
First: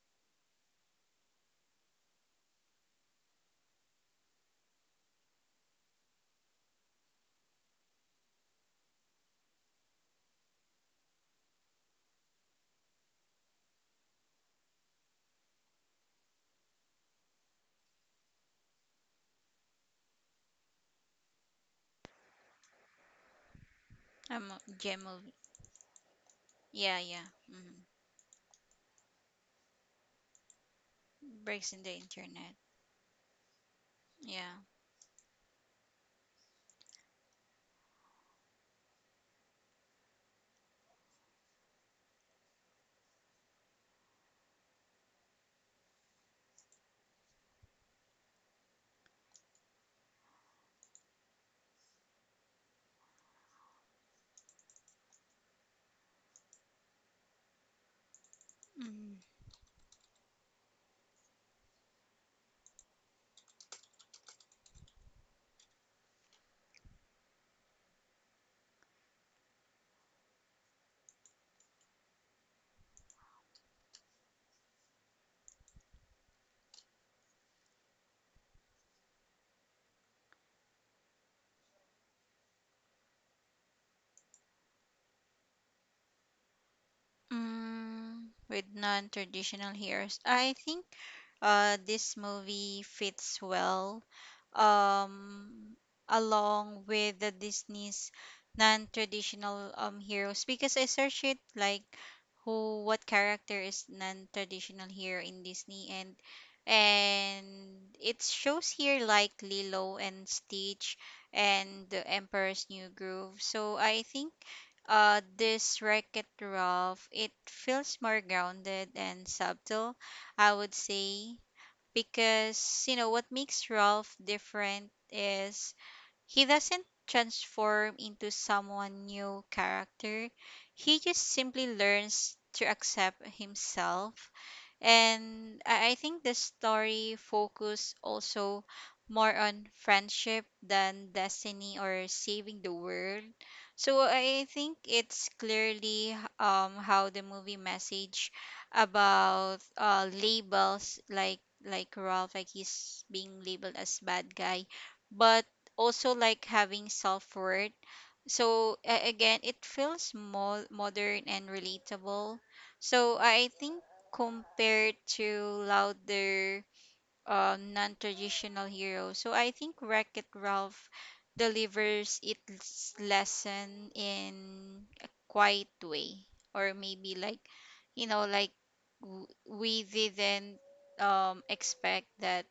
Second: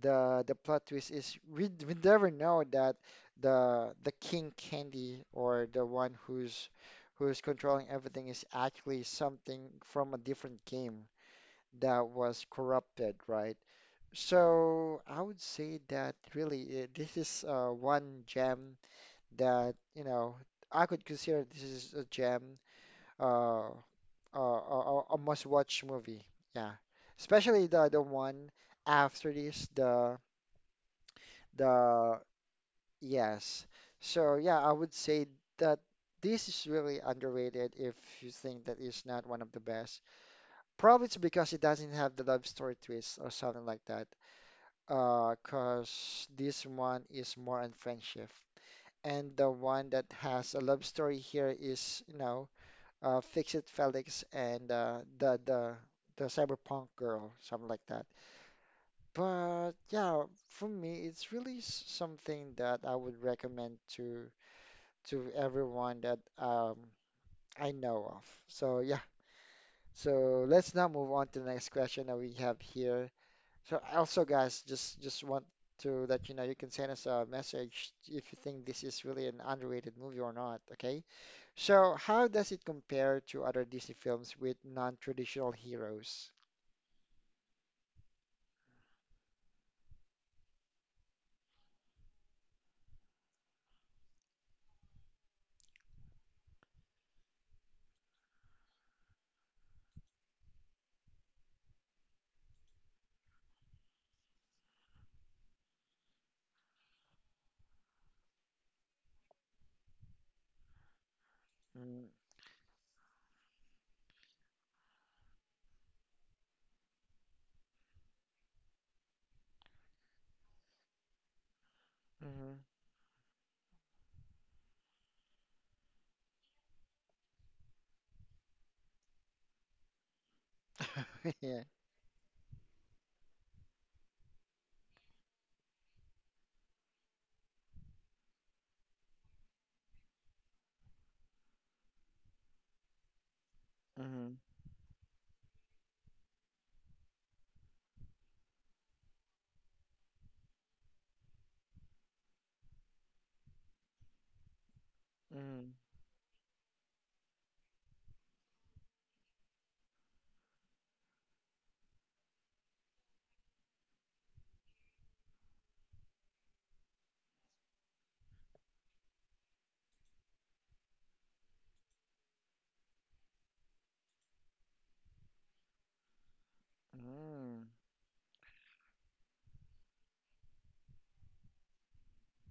The plot twist is we never know that the King Candy or the one who's controlling everything is actually something from a different game that was corrupted, right? So I would say that really this is one gem that I could consider this is a gem, uh, a,
Um, gem
a, a
movie.
must-watch movie. Yeah,
Yeah, yeah.
especially
Hmm.
the one after this,
Breaks in the
the
internet.
yes. So yeah,
Yeah.
I would say that this is really underrated if you think that it's not one of the best. Probably it's because it doesn't have the love story twist or something like that. 'Cause this one is more on friendship. And the one that has a love story here is, you know, Fix It Felix and the cyberpunk girl, something like that.
Mm.
But yeah, for me, something that I would recommend to everyone that I know of. So yeah, so let's now move on to the next question that we have here. So also, guys, just want to let you know you can send us a message if you think this is really an underrated movie or not, okay? So how does it compare to other Disney films with non-traditional heroes?
Mm, with non-traditional heroes. I think this movie fits well um along with the Disney's non-traditional heroes because I searched it like who what character is non-traditional hero in Disney and it shows here like Lilo and Stitch and the
Mm,
Emperor's New Groove. So I think this Wreck-It Ralph, it feels more grounded and subtle, I would say,
mhm,
because you know what makes Ralph different is he doesn't transform into someone new character. He just
[LAUGHS] Yeah.
simply learns to accept himself, and I think the story focus also more on friendship than destiny or saving the world. So
Mhm,
I think it's clearly how the movie message about labels like Ralph like he's being labeled as bad guy, but
mhm.
also like having self worth so again, it feels more modern and relatable. So I think compared to louder non-traditional heroes, so I think Wreck-It Ralph delivers its lesson in a quiet way, or maybe like
Mm.
you know, like we didn't expect that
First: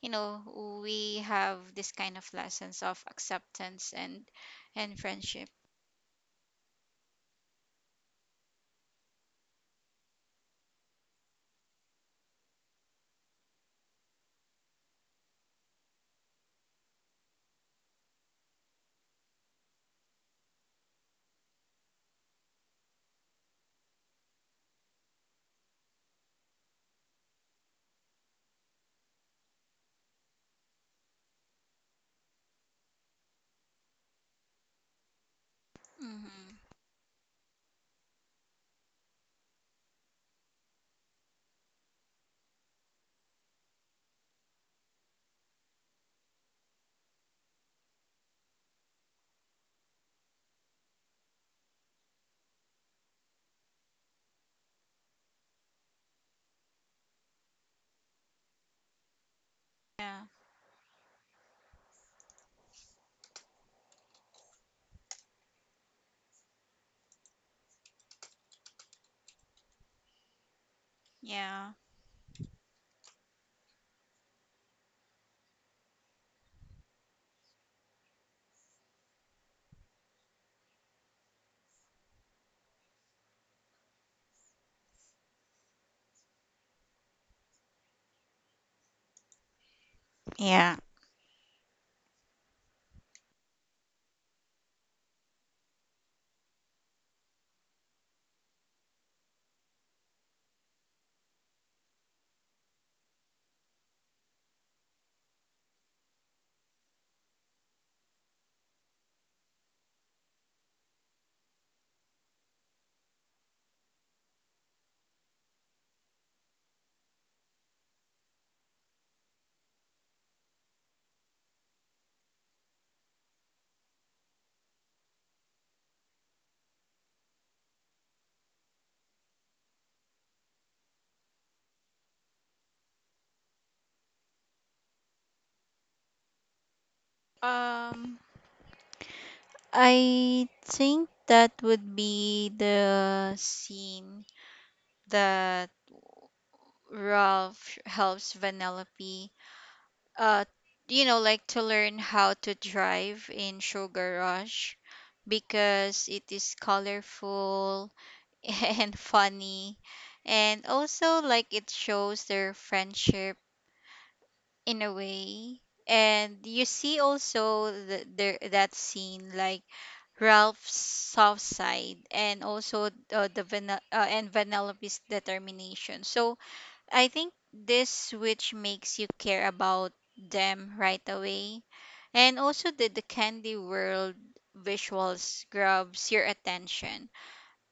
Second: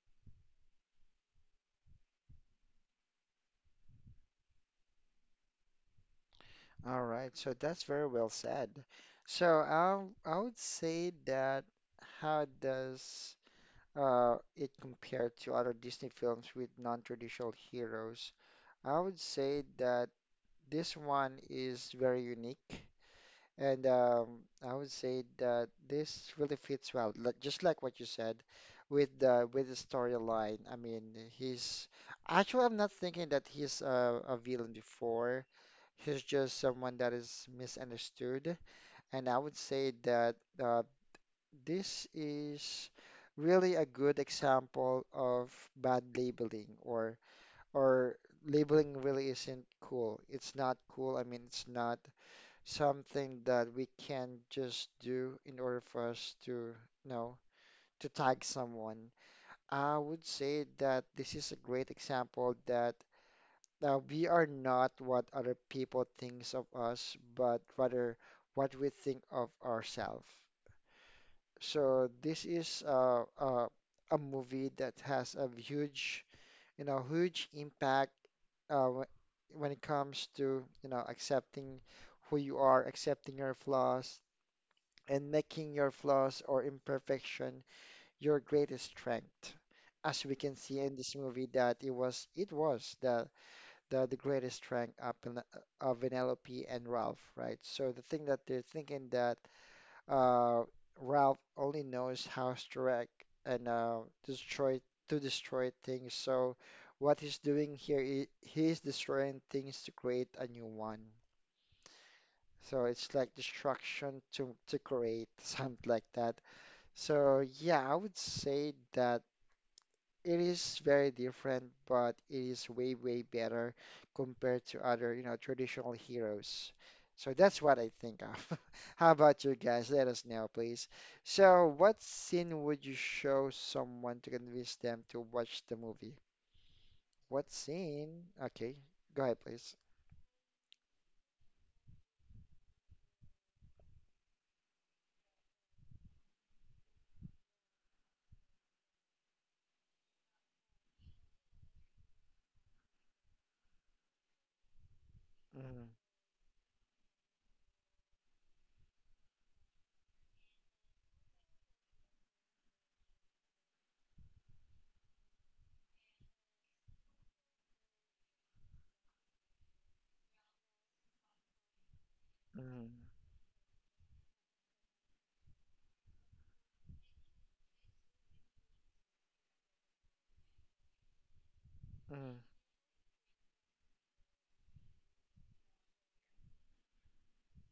you know we have this kind of lessons of acceptance and friendship.
All right, so that's very well said. So I would say that how does it compare to other Disney films with non-traditional heroes? I would say that this one is very unique, and I would say that this really fits well, like, just like what you said, with the storyline. I mean, he's actually I'm not thinking that he's a villain before. He's just
Mm-hmm.
someone that is misunderstood, and I would say that uh, this is really a good example of bad labeling or or labeling really isn't cool. It's not cool. I mean, it's not something that we can just do in order for us to, you know, to tag someone. I would
Yeah.
say that this is a great example that we are not what other people thinks of us, but rather what we think of ourselves.
Yeah.
So this is a movie that has a huge you know, huge impact when it comes to, you know, accepting who you are, accepting your flaws, and making your flaws or imperfection your greatest strength. As we can
Yeah.
see in this movie, that it was the the greatest strength of, of Penelope and Ralph, right? So the thing that they're thinking that uh, Ralph only knows how to wreck and destroy destroy things. So what he's doing here, is he's destroying things to create a new one. So it's like destruction to create, [LAUGHS] something like that. So yeah, I would say that it is very different, but it is way, way better compared to other, you know, traditional heroes. So that's what I think of. [LAUGHS] How about you guys? Let us know, please. So, what scene would you show someone to convince them to watch the movie? What
Um,
scene? Okay, go ahead, please.
I think that would be the scene that Ralph helps Vanellope, uh, you know, like to learn how to drive in Sugar Rush
Mhm,
because it is colorful [LAUGHS] and funny. And also, like, it shows their friendship in a way and you see also the that scene like Ralph's soft side and also
mhm,
the Vanel- and Vanellope's determination, so I think this which makes you care about them right away, and
mhm,
also the candy world visuals grabs your attention,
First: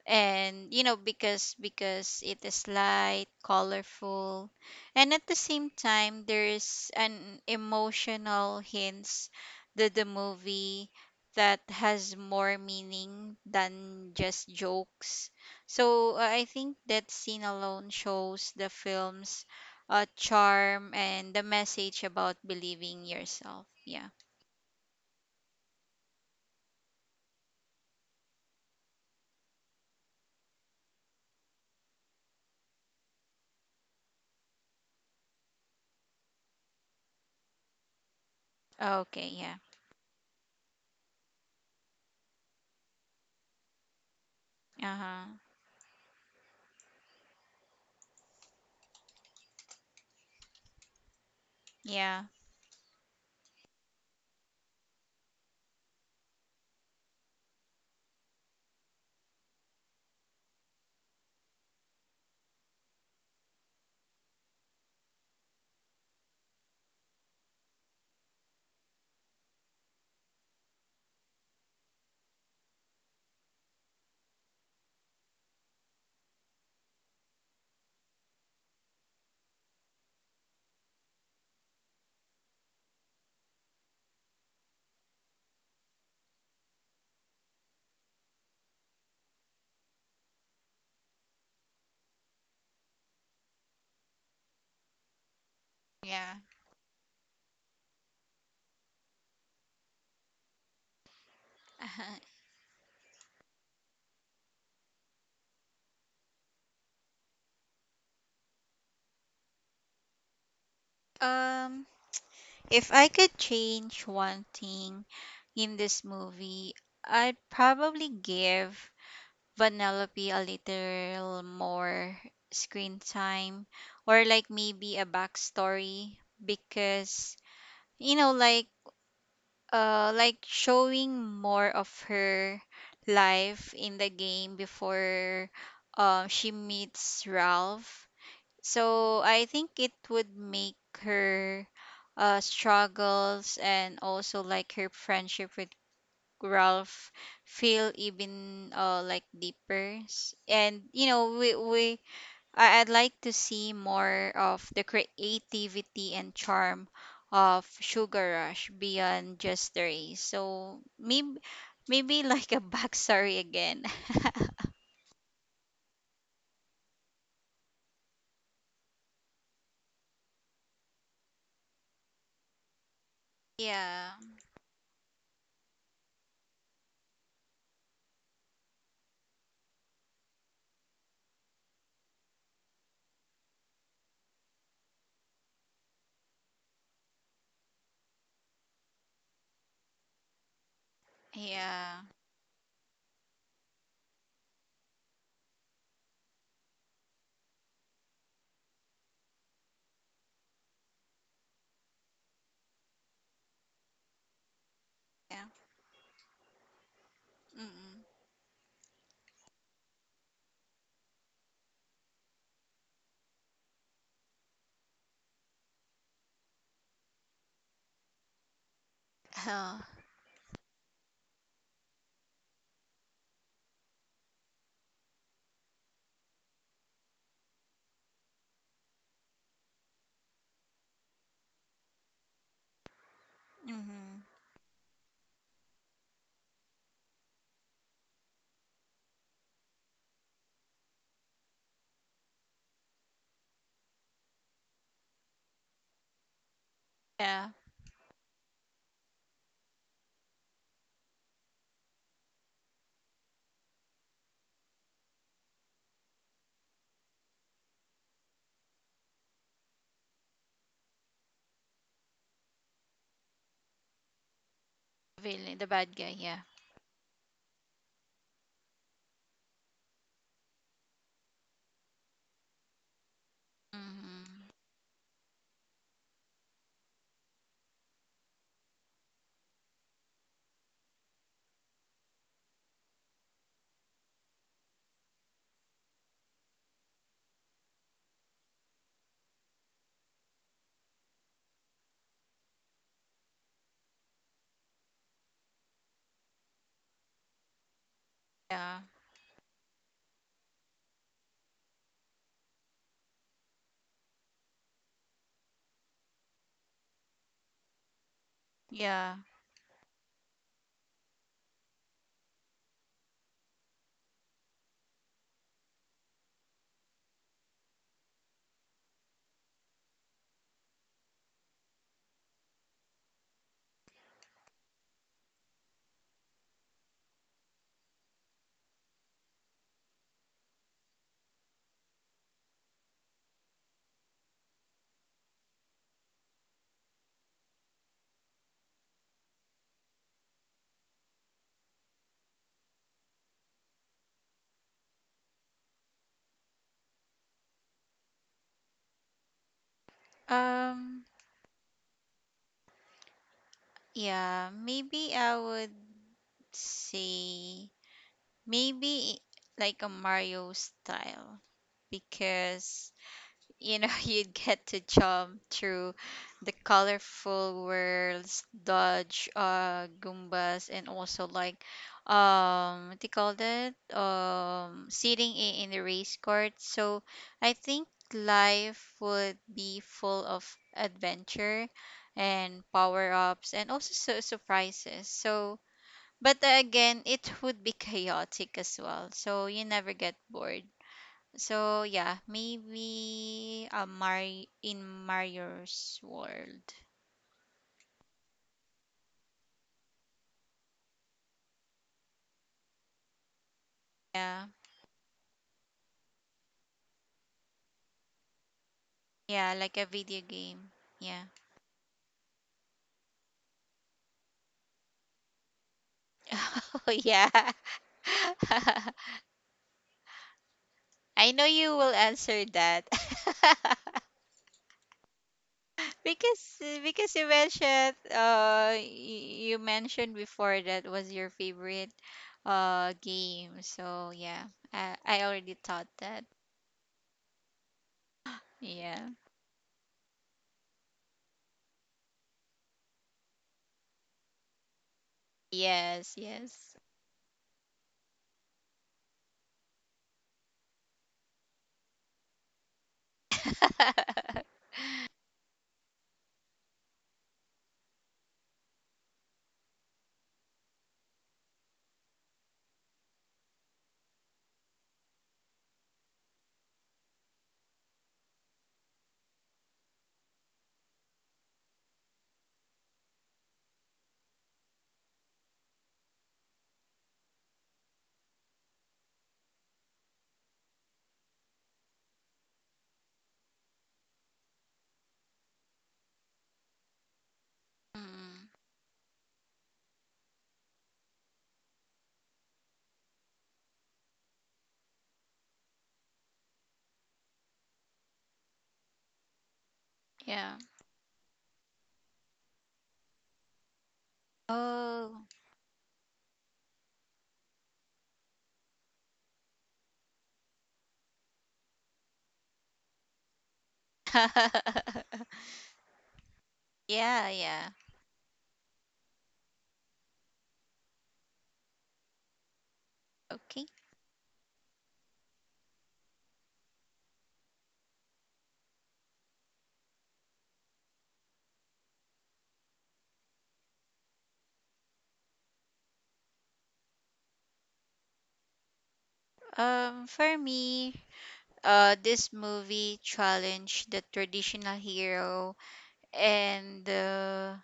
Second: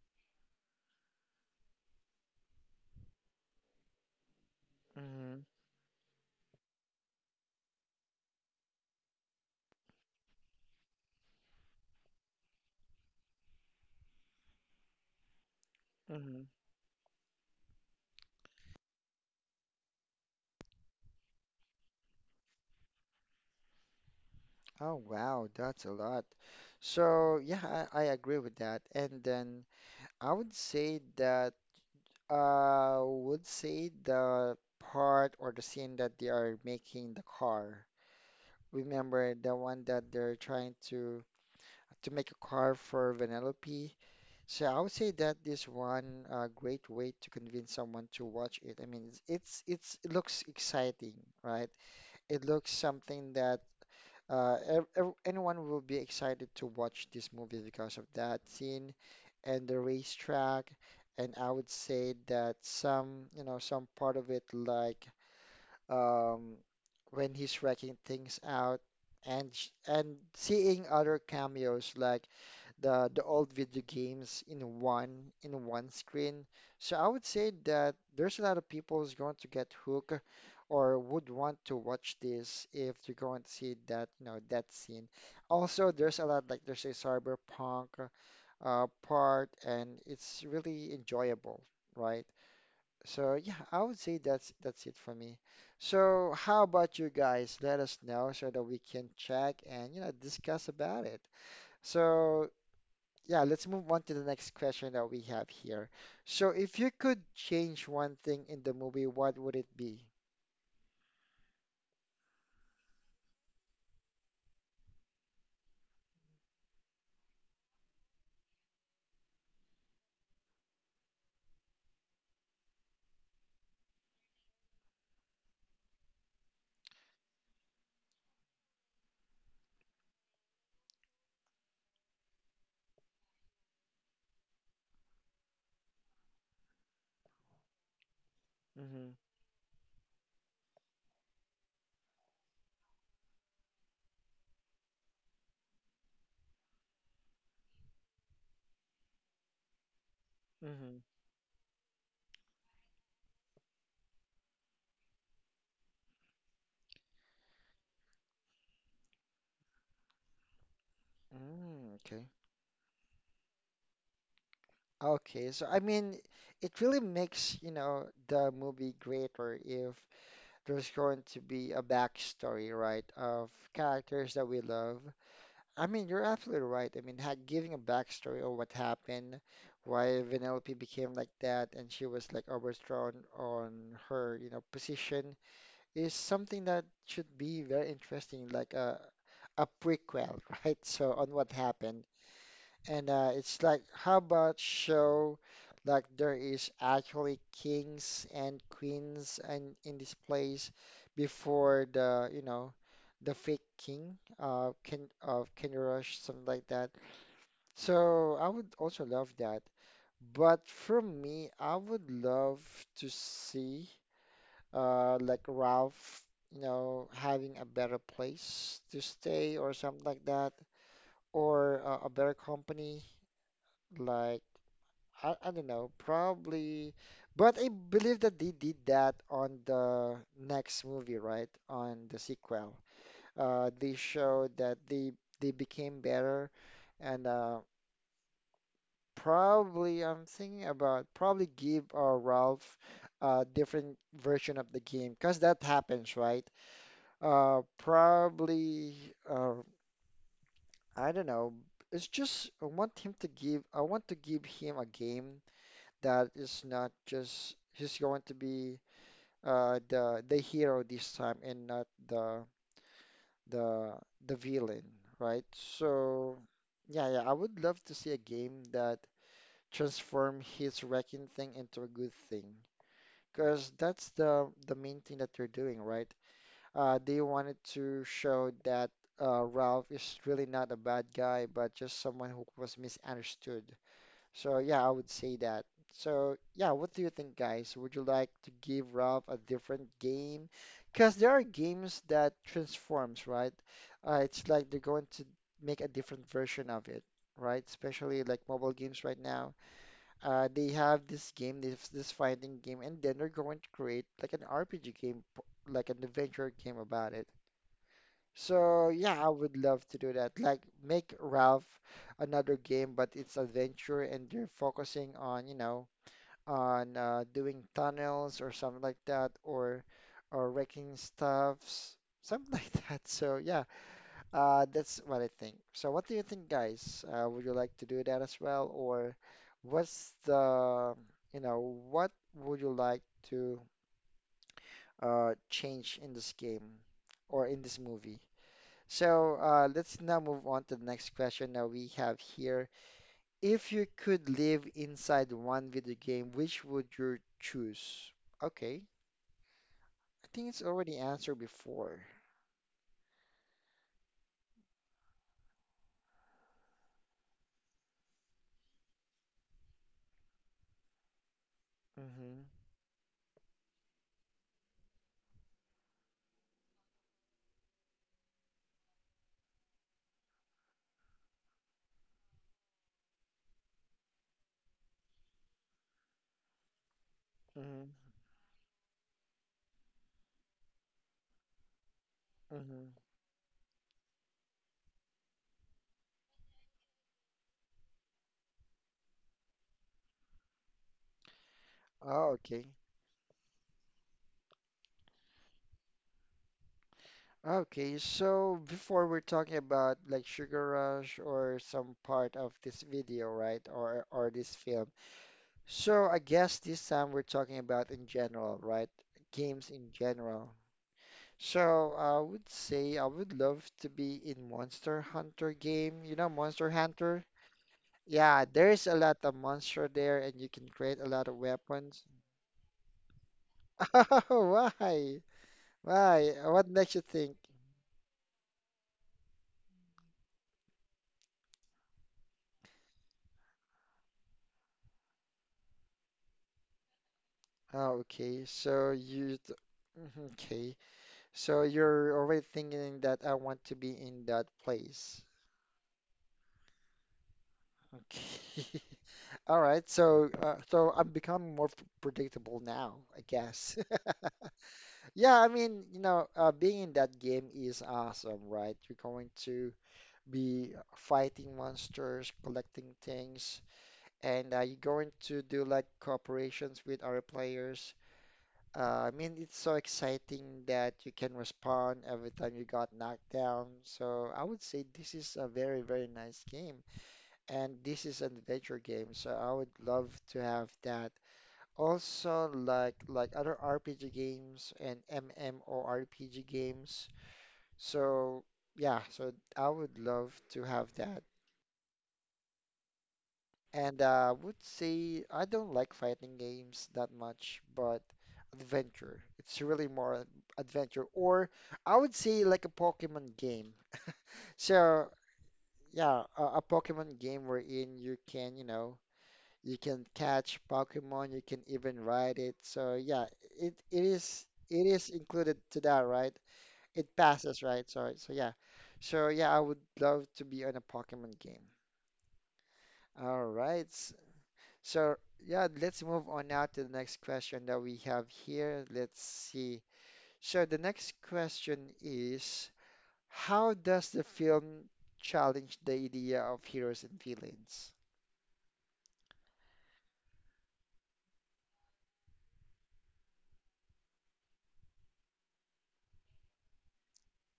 and you know because it is light colorful and at the
mhm,
same time there's an emotional hints that the movie that has more meaning than just jokes. So I
mhm.
think that scene alone shows the film's charm and the message about believing yourself. Yeah.
Oh, wow, that's a lot. So, yeah, I agree with that. And then I would say that. I would say the part or the scene that they are making the car.
Okay,
Remember the
yeah.
one that they're trying to make a car for Vanellope. So I would say
Uh-huh.
that this one great way to convince someone to watch it. I mean, it looks exciting, right?
Yeah.
It looks something that anyone will be excited to watch this movie because of that scene and the racetrack. And I would say that some, you know, some part of it, like um, when he's wrecking things out, and seeing other cameos like the old video games in one screen. So I would say that there's a lot of people who's going to get hooked or would want to watch this if they're going to see that you know that scene. Also, there's a lot like there's a cyberpunk part, and it's really enjoyable, right? So yeah, I would say that's it for me. So
Yeah.
how about you guys? Let us know so that we can check and you know discuss about it. So
[LAUGHS]
yeah, let's move on to the next question that we have here. So, if you could change one thing in the movie, what would it be?
um If I could change one thing in this movie, I'd probably give Vanellope a little more screen time or like maybe a backstory because you know like showing more of her life in the game before she meets Ralph.
Mm-hmm.
So I think it would make her struggles and also like her friendship with Ralph feel even like deeper. And
Mm-hmm.
you know, we I- I'd like to see more of the creativity and charm of Sugar Rush beyond just the race. So maybe
Mm,
maybe [LAUGHS]
okay.
like a backstory again. [LAUGHS]
Okay. So, I mean, it really makes, you know, the movie greater if there's going to be a backstory, right, of
Yeah,
characters that we love. I mean, you're absolutely right. I mean, ha giving a backstory of what happened, why Vanellope became like that, and she was like overthrown on her, you know, position is something that should be very interesting, like a prequel, [LAUGHS] right? So on what
yeah,
happened, and it's like how about show like there is actually kings and queens and in this place before the you know the fake king Ken
yeah.
of Ken something like that.
Mm-mm.
So I would also love that. But for me, I would love to see like Ralph, you know, having a better place to stay or
[LAUGHS]
something like that, or a better company, like I don't know, probably. But I believe that they did that on the next movie, right? On the sequel, they
Mhm.
showed that they became better, and probably I'm thinking about probably give Ralph a different version of the game, because that happens, right?
Yeah.
Uh, probably, uh, I don't know. It's just I want him to give. I want to give him a game that is not just he's going to be the hero this time and not the the the villain, right?
Villain, the bad guy, yeah.
So yeah, yeah. I would love to see a game that transform his wrecking thing into a good thing, because that's
Mhm.
the main thing that you're doing, right? They wanted to show that Ralph is really not a bad guy, but just someone who was misunderstood. So yeah, I would say that. So yeah, what do you think, guys? Would you like to give Ralph a different game? Because there are games that transforms, right? It's like they're going to make a different version of it, right? Especially like mobile
Yeah.
games right now. They have this game, this fighting game, and then they're going to create like an RPG game, like an adventure game about it. So
Yeah.
yeah, I would love to do that. Like make Ralph another game, but it's adventure and they're focusing on, you know, on doing tunnels or something like that, or wrecking stuffs, something [LAUGHS] like that. So yeah, that's what I think. So what do you think, guys? Would you like to do that as well, or what's the, you know, what would you like to change in this game or in this movie? So let's now move on to the next question that we have here. If you could live inside one video game, which would you choose? Okay, I think it's already
Um
answered before.
yeah, maybe I would say maybe like a Mario style
Mm-hmm,
because you know [LAUGHS] you'd get to jump through the colorful worlds, dodge goombas, and also like what do you call that, sitting in the race court. So I think
mm-hmm,
life would be full of adventure and
mm-hmm.
power-ups and also surprises. So but again it would be [LAUGHS] chaotic as well, so you never get bored. So yeah,
Oh, okay.
maybe a Mario in Mario's world.
Okay, so before we're talking about like Sugar Rush or some part of this video, right? Or
Yeah.
this film. So I guess this time we're talking about in general, right?
Yeah,
Games
like a
in
video
general.
game. Yeah.
So I would say I would love to be in Monster Hunter game. You know Monster
[LAUGHS] Oh
Hunter?
yeah.
Yeah, there's a
[LAUGHS]
lot of monster there and you can create a lot
I
of
know you will
weapons.
answer that. [LAUGHS]
[LAUGHS] Oh, why? Why?
Because
What makes you
you
think?
mentioned you mentioned before that was your favorite game. So yeah, I already thought that.
Oh, okay.
Yeah.
Mhm, okay. So you're already thinking that I want to be in that place.
Yes, yes.
Okay. [LAUGHS] All right. So I'm becoming more p- predictable now, I guess. [LAUGHS]
[LAUGHS]
Yeah, I mean, you know, being in that game is awesome, right? You're going to be fighting monsters, collecting things, and you're going to do like cooperations with other players. I mean, it's so exciting that you can respond every time you got knocked down. So I would say this is a very, very nice game, and this is an adventure game. So I would love to have that also, like other RPG games and MMORPG games. So
Mm.
yeah, so I would love to have that. And I would say I don't like fighting games that much, but adventure. It's really more
Yeah.
adventure, or I would say like a Pokemon game. So
Oh.
yeah, a Pokemon game wherein you can, you know. You can catch Pokemon, you can even ride it. So yeah, it is
[LAUGHS]
included to that, right? It
Yeah,
passes,
yeah.
right? Sorry. So yeah. So yeah, I would love to be on a Pokemon game. All
Okay.
right. So yeah, let's move on now to the next question that we have here. Let's see. So the next question is, how does the film challenge the idea of heroes and villains?
For me, this movie challenged the traditional hero and the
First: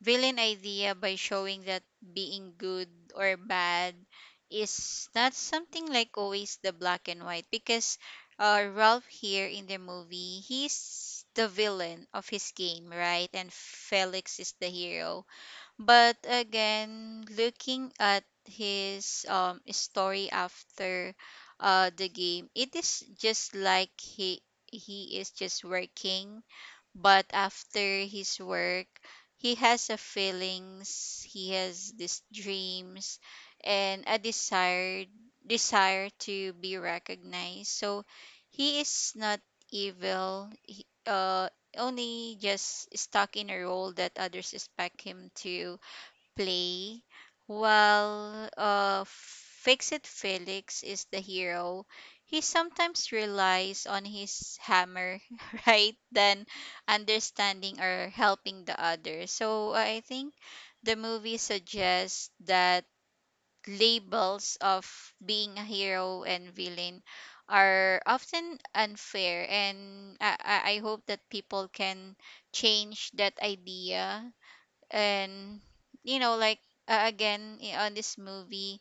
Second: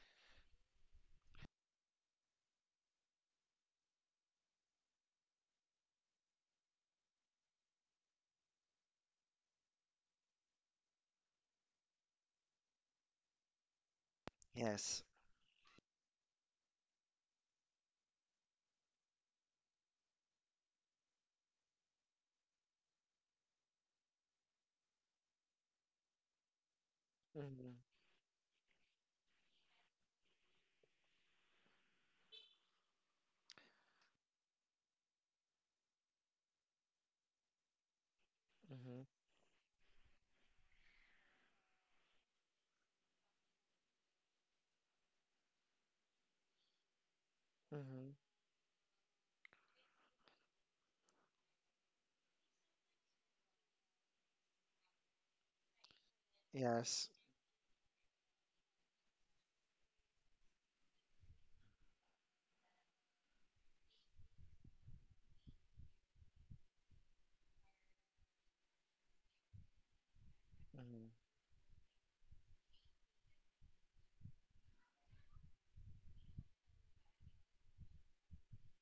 villain idea by showing that being good or bad is not something like always the black and white, because Ralph here in the movie, he's the villain of his game, right? And Felix is the
Yes.
hero. But again, looking at his story after the game, it is just like he is just working, but
Hmm.
after his work, he has a feelings, he has these dreams, and a desire to be recognized. So he
Hmm.
is not evil. He only just stuck in a role that others expect him to play,
Hmm.
while Fix It Felix is the hero, he sometimes relies on his hammer, [LAUGHS] right, than
Yes.
understanding or helping the others. So I think the movie suggests that labels of being a hero and villain are often unfair, and I, I hope
Hmm.
that people can change that idea, and you know like again on this movie,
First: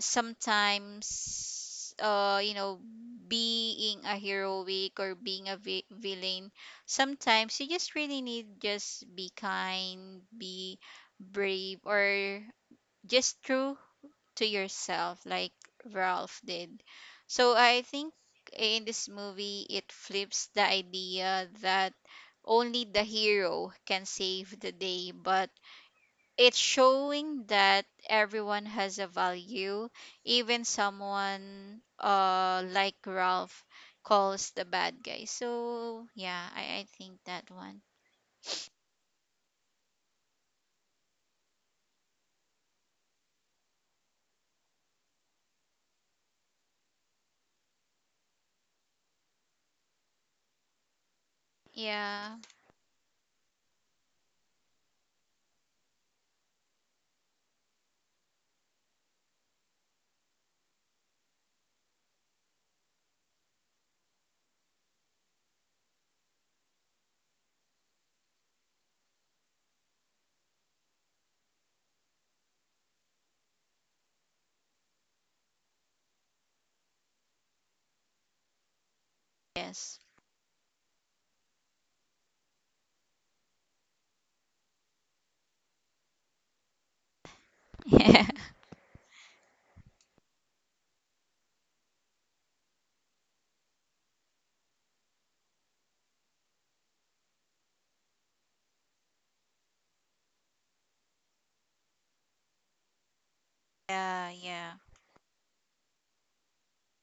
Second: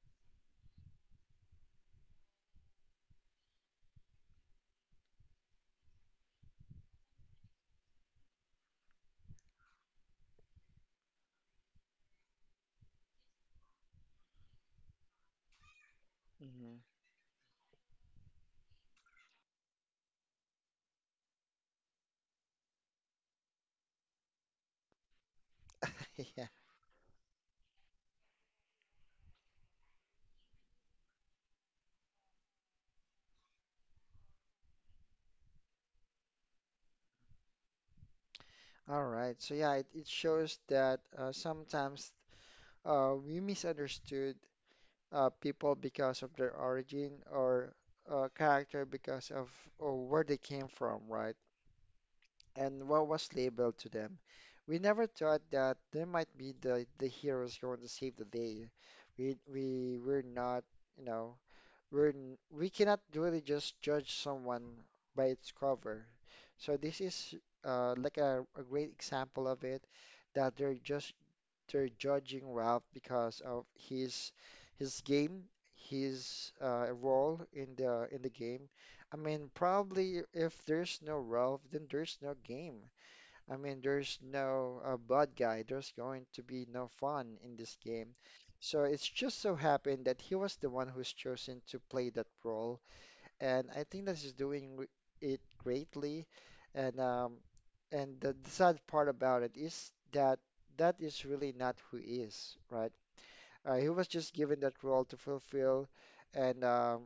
sometimes you know being a heroic or being a villain, sometimes you just really need just be kind, be brave, or just true to yourself like Ralph did.
Hmm.
So I think in this movie it flips the idea that only the hero can save the day, but
[LAUGHS] Yeah.
it's showing that everyone has a value, even someone like Ralph calls the bad guy. So yeah, I think that one.
All right. So yeah, it shows that sometimes we misunderstood people because of their origin or character because of or where they came from, right?
Yeah.
And what was labeled to them. We never thought that they might be the heroes going to save the day. We were not, you know. we're n- we cannot really just judge someone by its cover. So this is like a great example of it that they're just they're judging Ralph because of his game, his role in the game. I mean,
Yes.
probably if there's no Ralph, then there's no game. I mean, there's no bad guy. There's going to be no fun in this game.
[LAUGHS] Yeah.
So it's just so happened that he was the one who's chosen to play that role, and I think that he's doing it greatly. And um, and the sad part about it is that that is really not who he is, right? He was
Yeah,
just given that
yeah,
role to fulfill, and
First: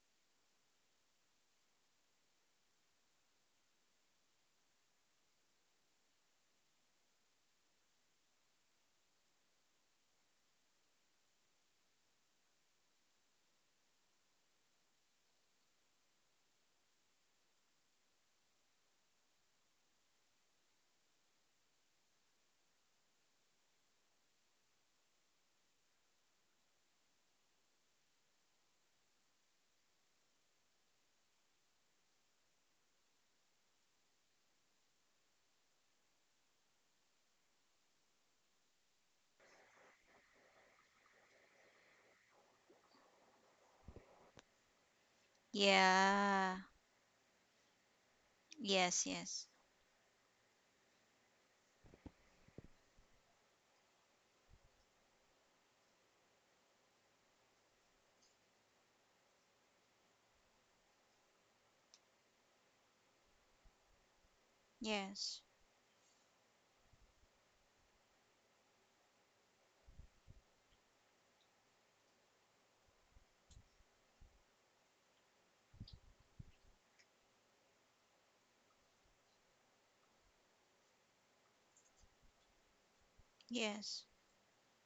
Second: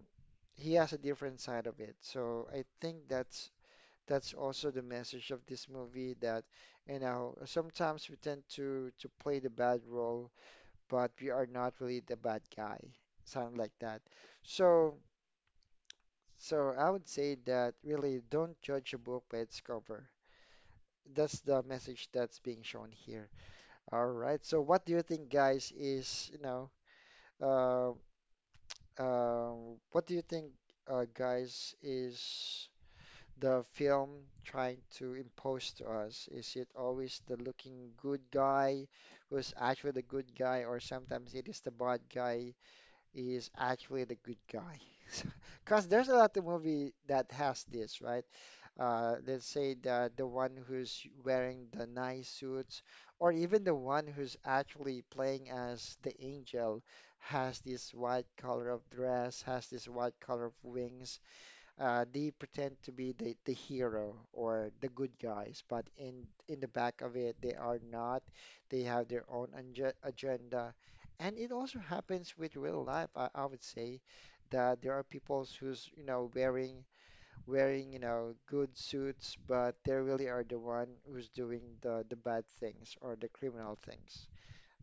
he has a different side of it. So I think that's also the message of this movie that, you know, sometimes we tend to play the bad role, but we are not really the bad guy, something like that. So, so I would say that really don't judge a book by its cover. That's the message that's being shown here. All right. So, what do you think, guys, is, you know, uh, uh, what do you think, guys, is the film trying to impose to us? Is it always the looking good guy who's actually the good guy, or sometimes it is the bad guy is actually the good guy? [LAUGHS] Because there's a lot of
yeah.
movie that has this, right?
Yes, yes.
Let's say the one who's wearing the nice suits, or even the one who's actually playing as the angel has this white color of dress, has this white color of wings they pretend to be the hero or the good
Yes,
guys, but in the back of it, they are not. They have their own agenda, and it also happens with real life. I would say that there are people who's you know wearing wearing you know good suits, but they really are the one who's doing the bad things or the criminal
yes.
things.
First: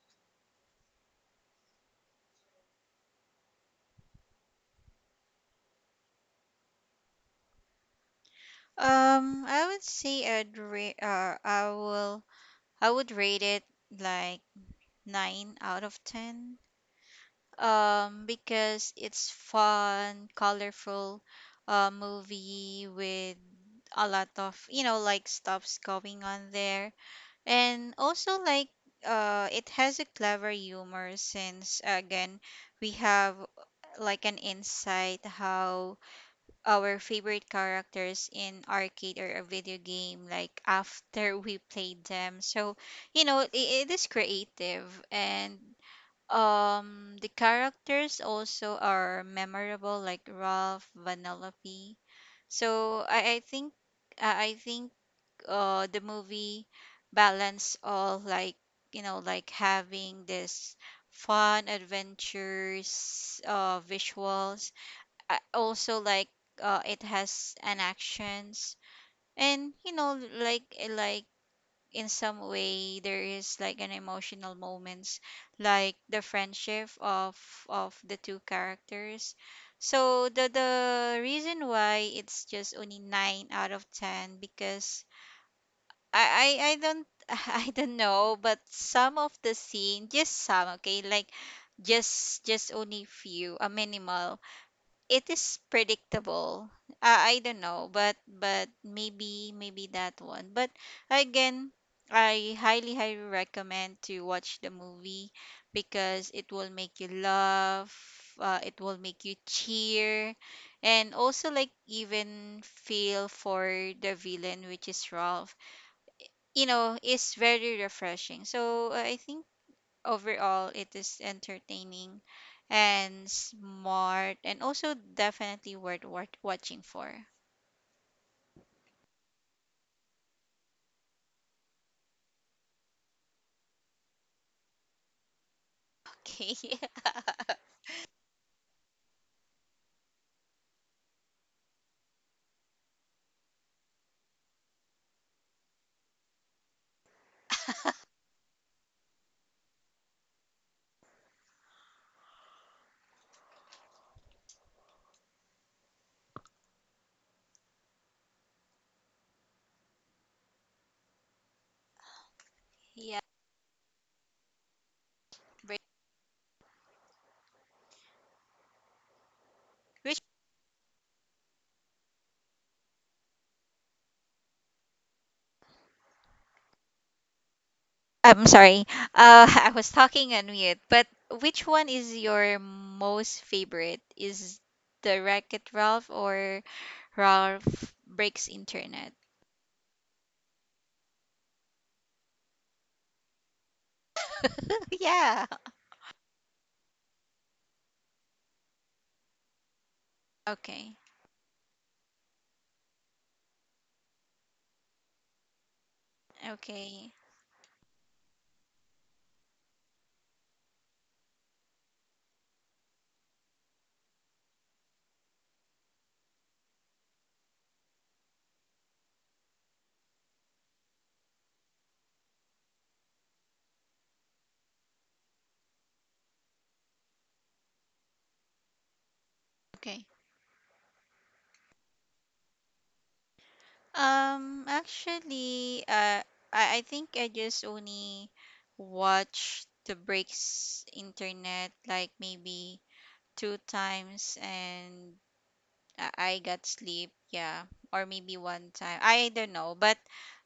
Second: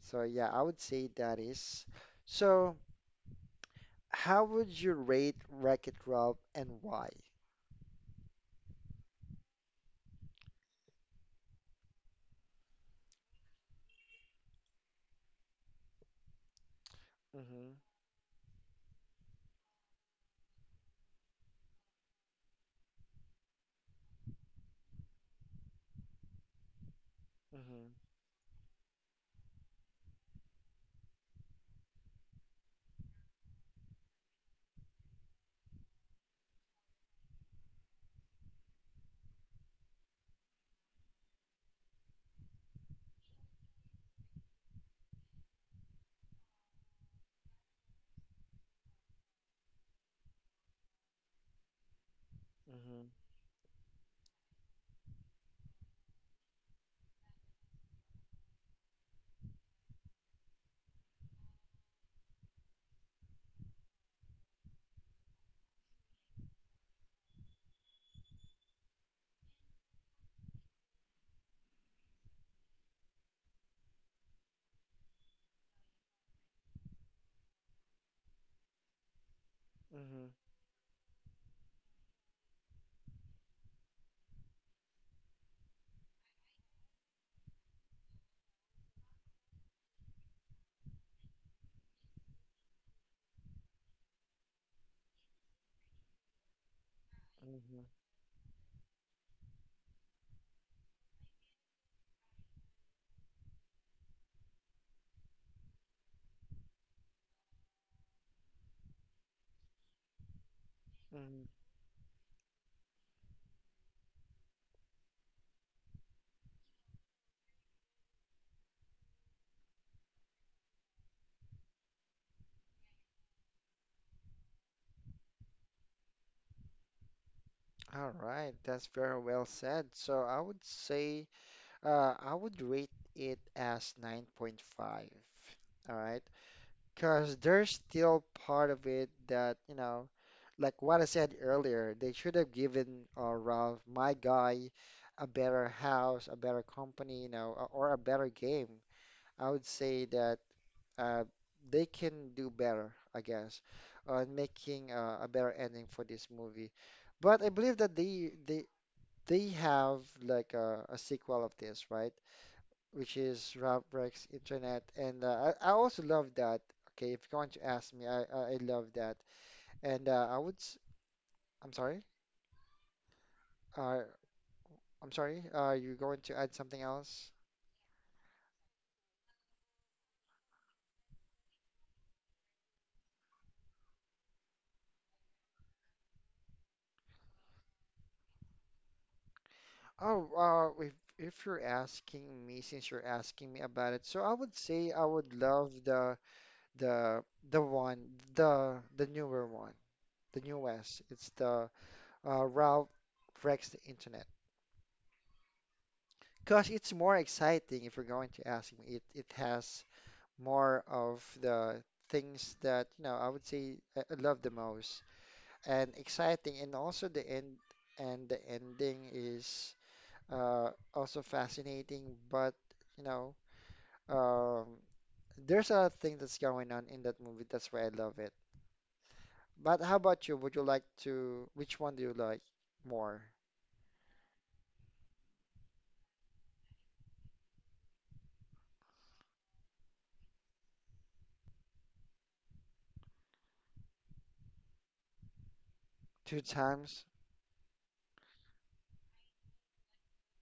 So yeah, I would say that is. So how would you rate Wreck-It Ralph and why?
I would say I'd ra- I will I would rate it like nine out of ten.
Mm-hmm.
Because it's fun, colorful movie with a lot of you know like stuffs going on there,
Mhm,
and also like it has a clever humor since again we have like an insight how our favorite characters in arcade or a video game like after [LAUGHS] we played them. So you know it is creative, and the characters also are memorable, like Ralph, Vanellope. So
mhm,
I think the movie balance all, like you know like having this fun adventures visuals. I also like it has an actions, and you know like like in some way there is like an emotional moments like the friendship of the two characters. So
mhm,
the reason why it's just only 9 out of 10 because I don't [LAUGHS] I don't know, but some of the scene just some okay, like just only few a minimal, it is predictable. I don't
mhm,
know, but maybe maybe that one. But again, I highly recommend to watch the movie because it will make you laugh. It will make you cheer, and
mhm.
also like even feel for the villain, which is Ralph. You know, it's very refreshing. So I think overall it is entertaining and smart and also definitely worth watching for.
All right, that's very well said. So I would say I would rate it as 9.5. All right,
Okay.
because there's still part of it that, you know, like what I said earlier, they should have given Ralph, my guy, a better house, a better company, you know, or a better game. I would say that uh, they can do better, I guess, on making a better ending for this movie. But I believe that they have like a sequel of this, right?
[LAUGHS]
Which
Yeah.
is Rob Rex Internet, and I
Bri-
also love that. Okay, if you want to ask me, I love that, and
Which
I would. I'm sorry. Uh, I'm sorry. You're going to add something else?
I'm sorry. [LAUGHS] I was talking on mute, but which one is your most favorite? Is the Wreck-It Ralph or Ralph Breaks Internet?
Oh, if you're asking me, since you're asking me about it, so I would say
[LAUGHS]
I would
Yeah.
love The the one the newer one, the
Okay.
newest. It's the Ralph Wrecks the Internet. Because it's
Okay.
more exciting if you're going to ask me. It has more of the things that you know I would say I love the most and exciting and also the end and the ending is also fascinating but you know um, there's a thing that's going on in that movie that's why I love it. But how
Okay.
about you? Would you like to, which one do you like more?
Actually, I think I just only watch the breaks internet like maybe two times and I
Two
got
times?
sleep, yeah, or maybe one time. I don't know, but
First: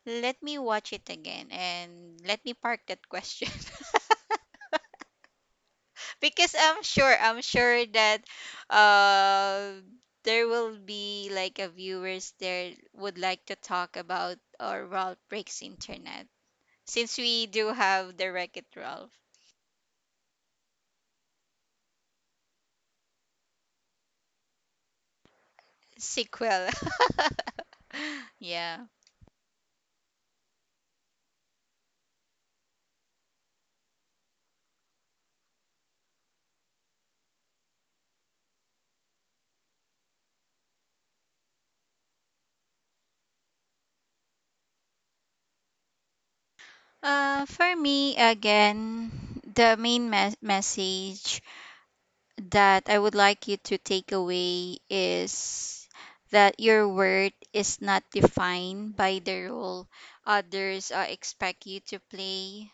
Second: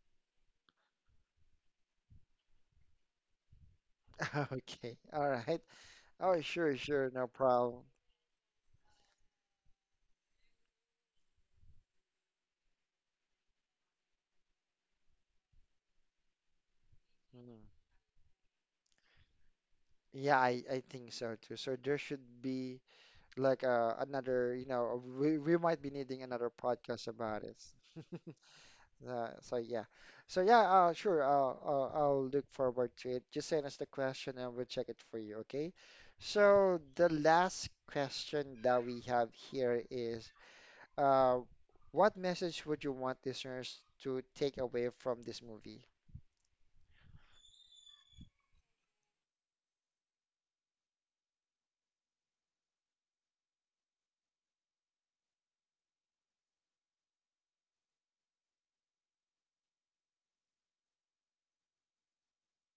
let me watch it again and let me park that question
[LAUGHS] Okay, all right.
[LAUGHS]
Oh,
because
sure, sure, no
I'm
problem.
sure that uh there will be like a viewers there would like to talk about or Ralph breaks internet. Since we
Mm.
do have the Wreck It Ralph
Yeah, I think so too. So there should be like another, you know, we might be needing another
sequel.
podcast about it. [LAUGHS]
[LAUGHS] Yeah.
So yeah, so yeah, sure. I'll I'll look forward to it. Just send us the question and we'll check it for you. Okay. So the last question that we have here is, Uh, what message would you want listeners to take away from this movie?
For me, again, the main message that I would like you to take away is that your worth is not defined by the role others expect you to play.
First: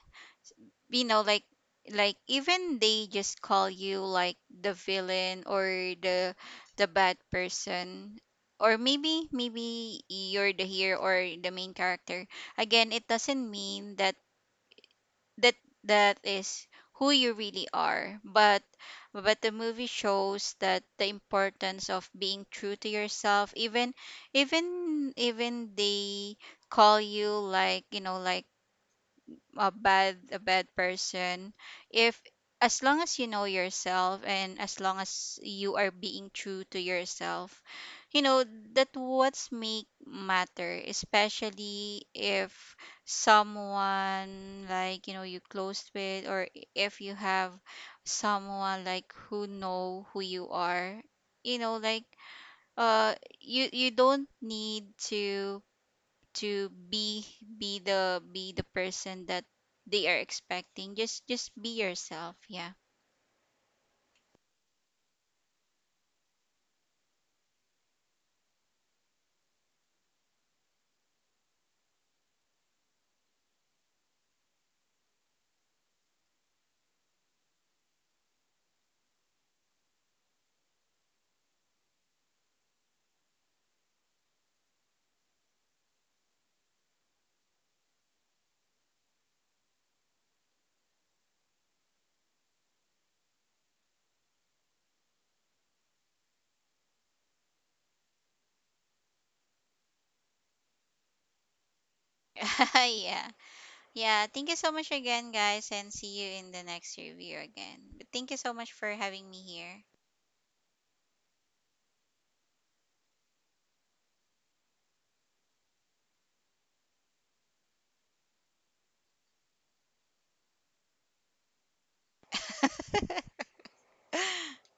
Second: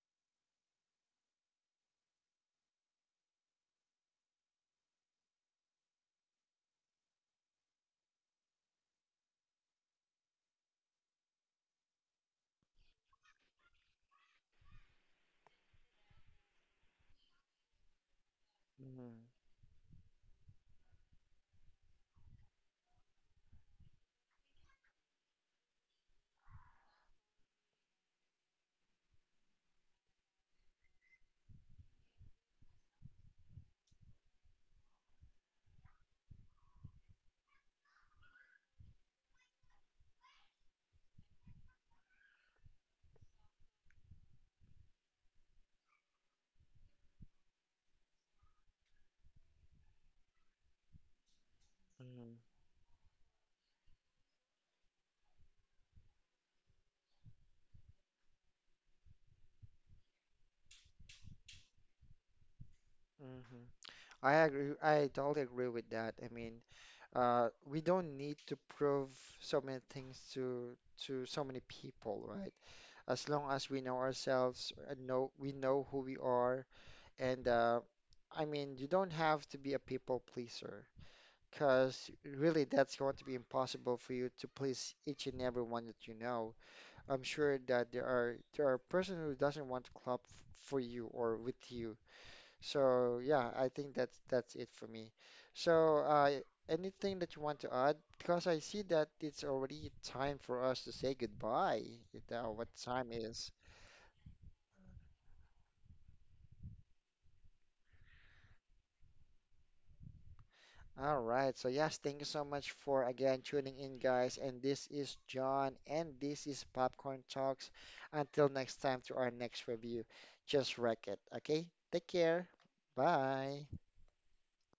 You know like even they just call you like the villain or the the bad person or maybe maybe you're the hero or the main character, again it doesn't mean that that that is who you really are,
Mm-hmm.
but the movie shows that the importance of being true to yourself, even even they call you like you know like a bad person, if as long as you know yourself and as long as you are being true to yourself, you know that what's make matter, especially if someone like you know you close with, or if you have someone like who know who you are, you know like uh you you don't need to be be the person that they are expecting, just be yourself. Yeah.
Hmm. I agree. I totally agree with that. I mean, we don't need to prove so many things to so many people, right? As long as we know ourselves and know we know who we are, and I mean, you don't have to be a people pleaser, because really that's going to be impossible for you to please each and everyone that you know. I'm sure that there are person who doesn't want to club for you or with you. So yeah, I think that's it for me. So anything that you want to add? Because I see that it's already time for us to say goodbye. It, what
[LAUGHS]
time
Yeah,
is?
yeah, thank you so much again guys and see you in the next review again, but thank you so much for having me here.
All right. So yes, thank you so much for again tuning in, guys. And this is John, and this is Popcorn Talks. Until next time, to our next review, just wreck it. Okay. Take care. Bye.
[LAUGHS]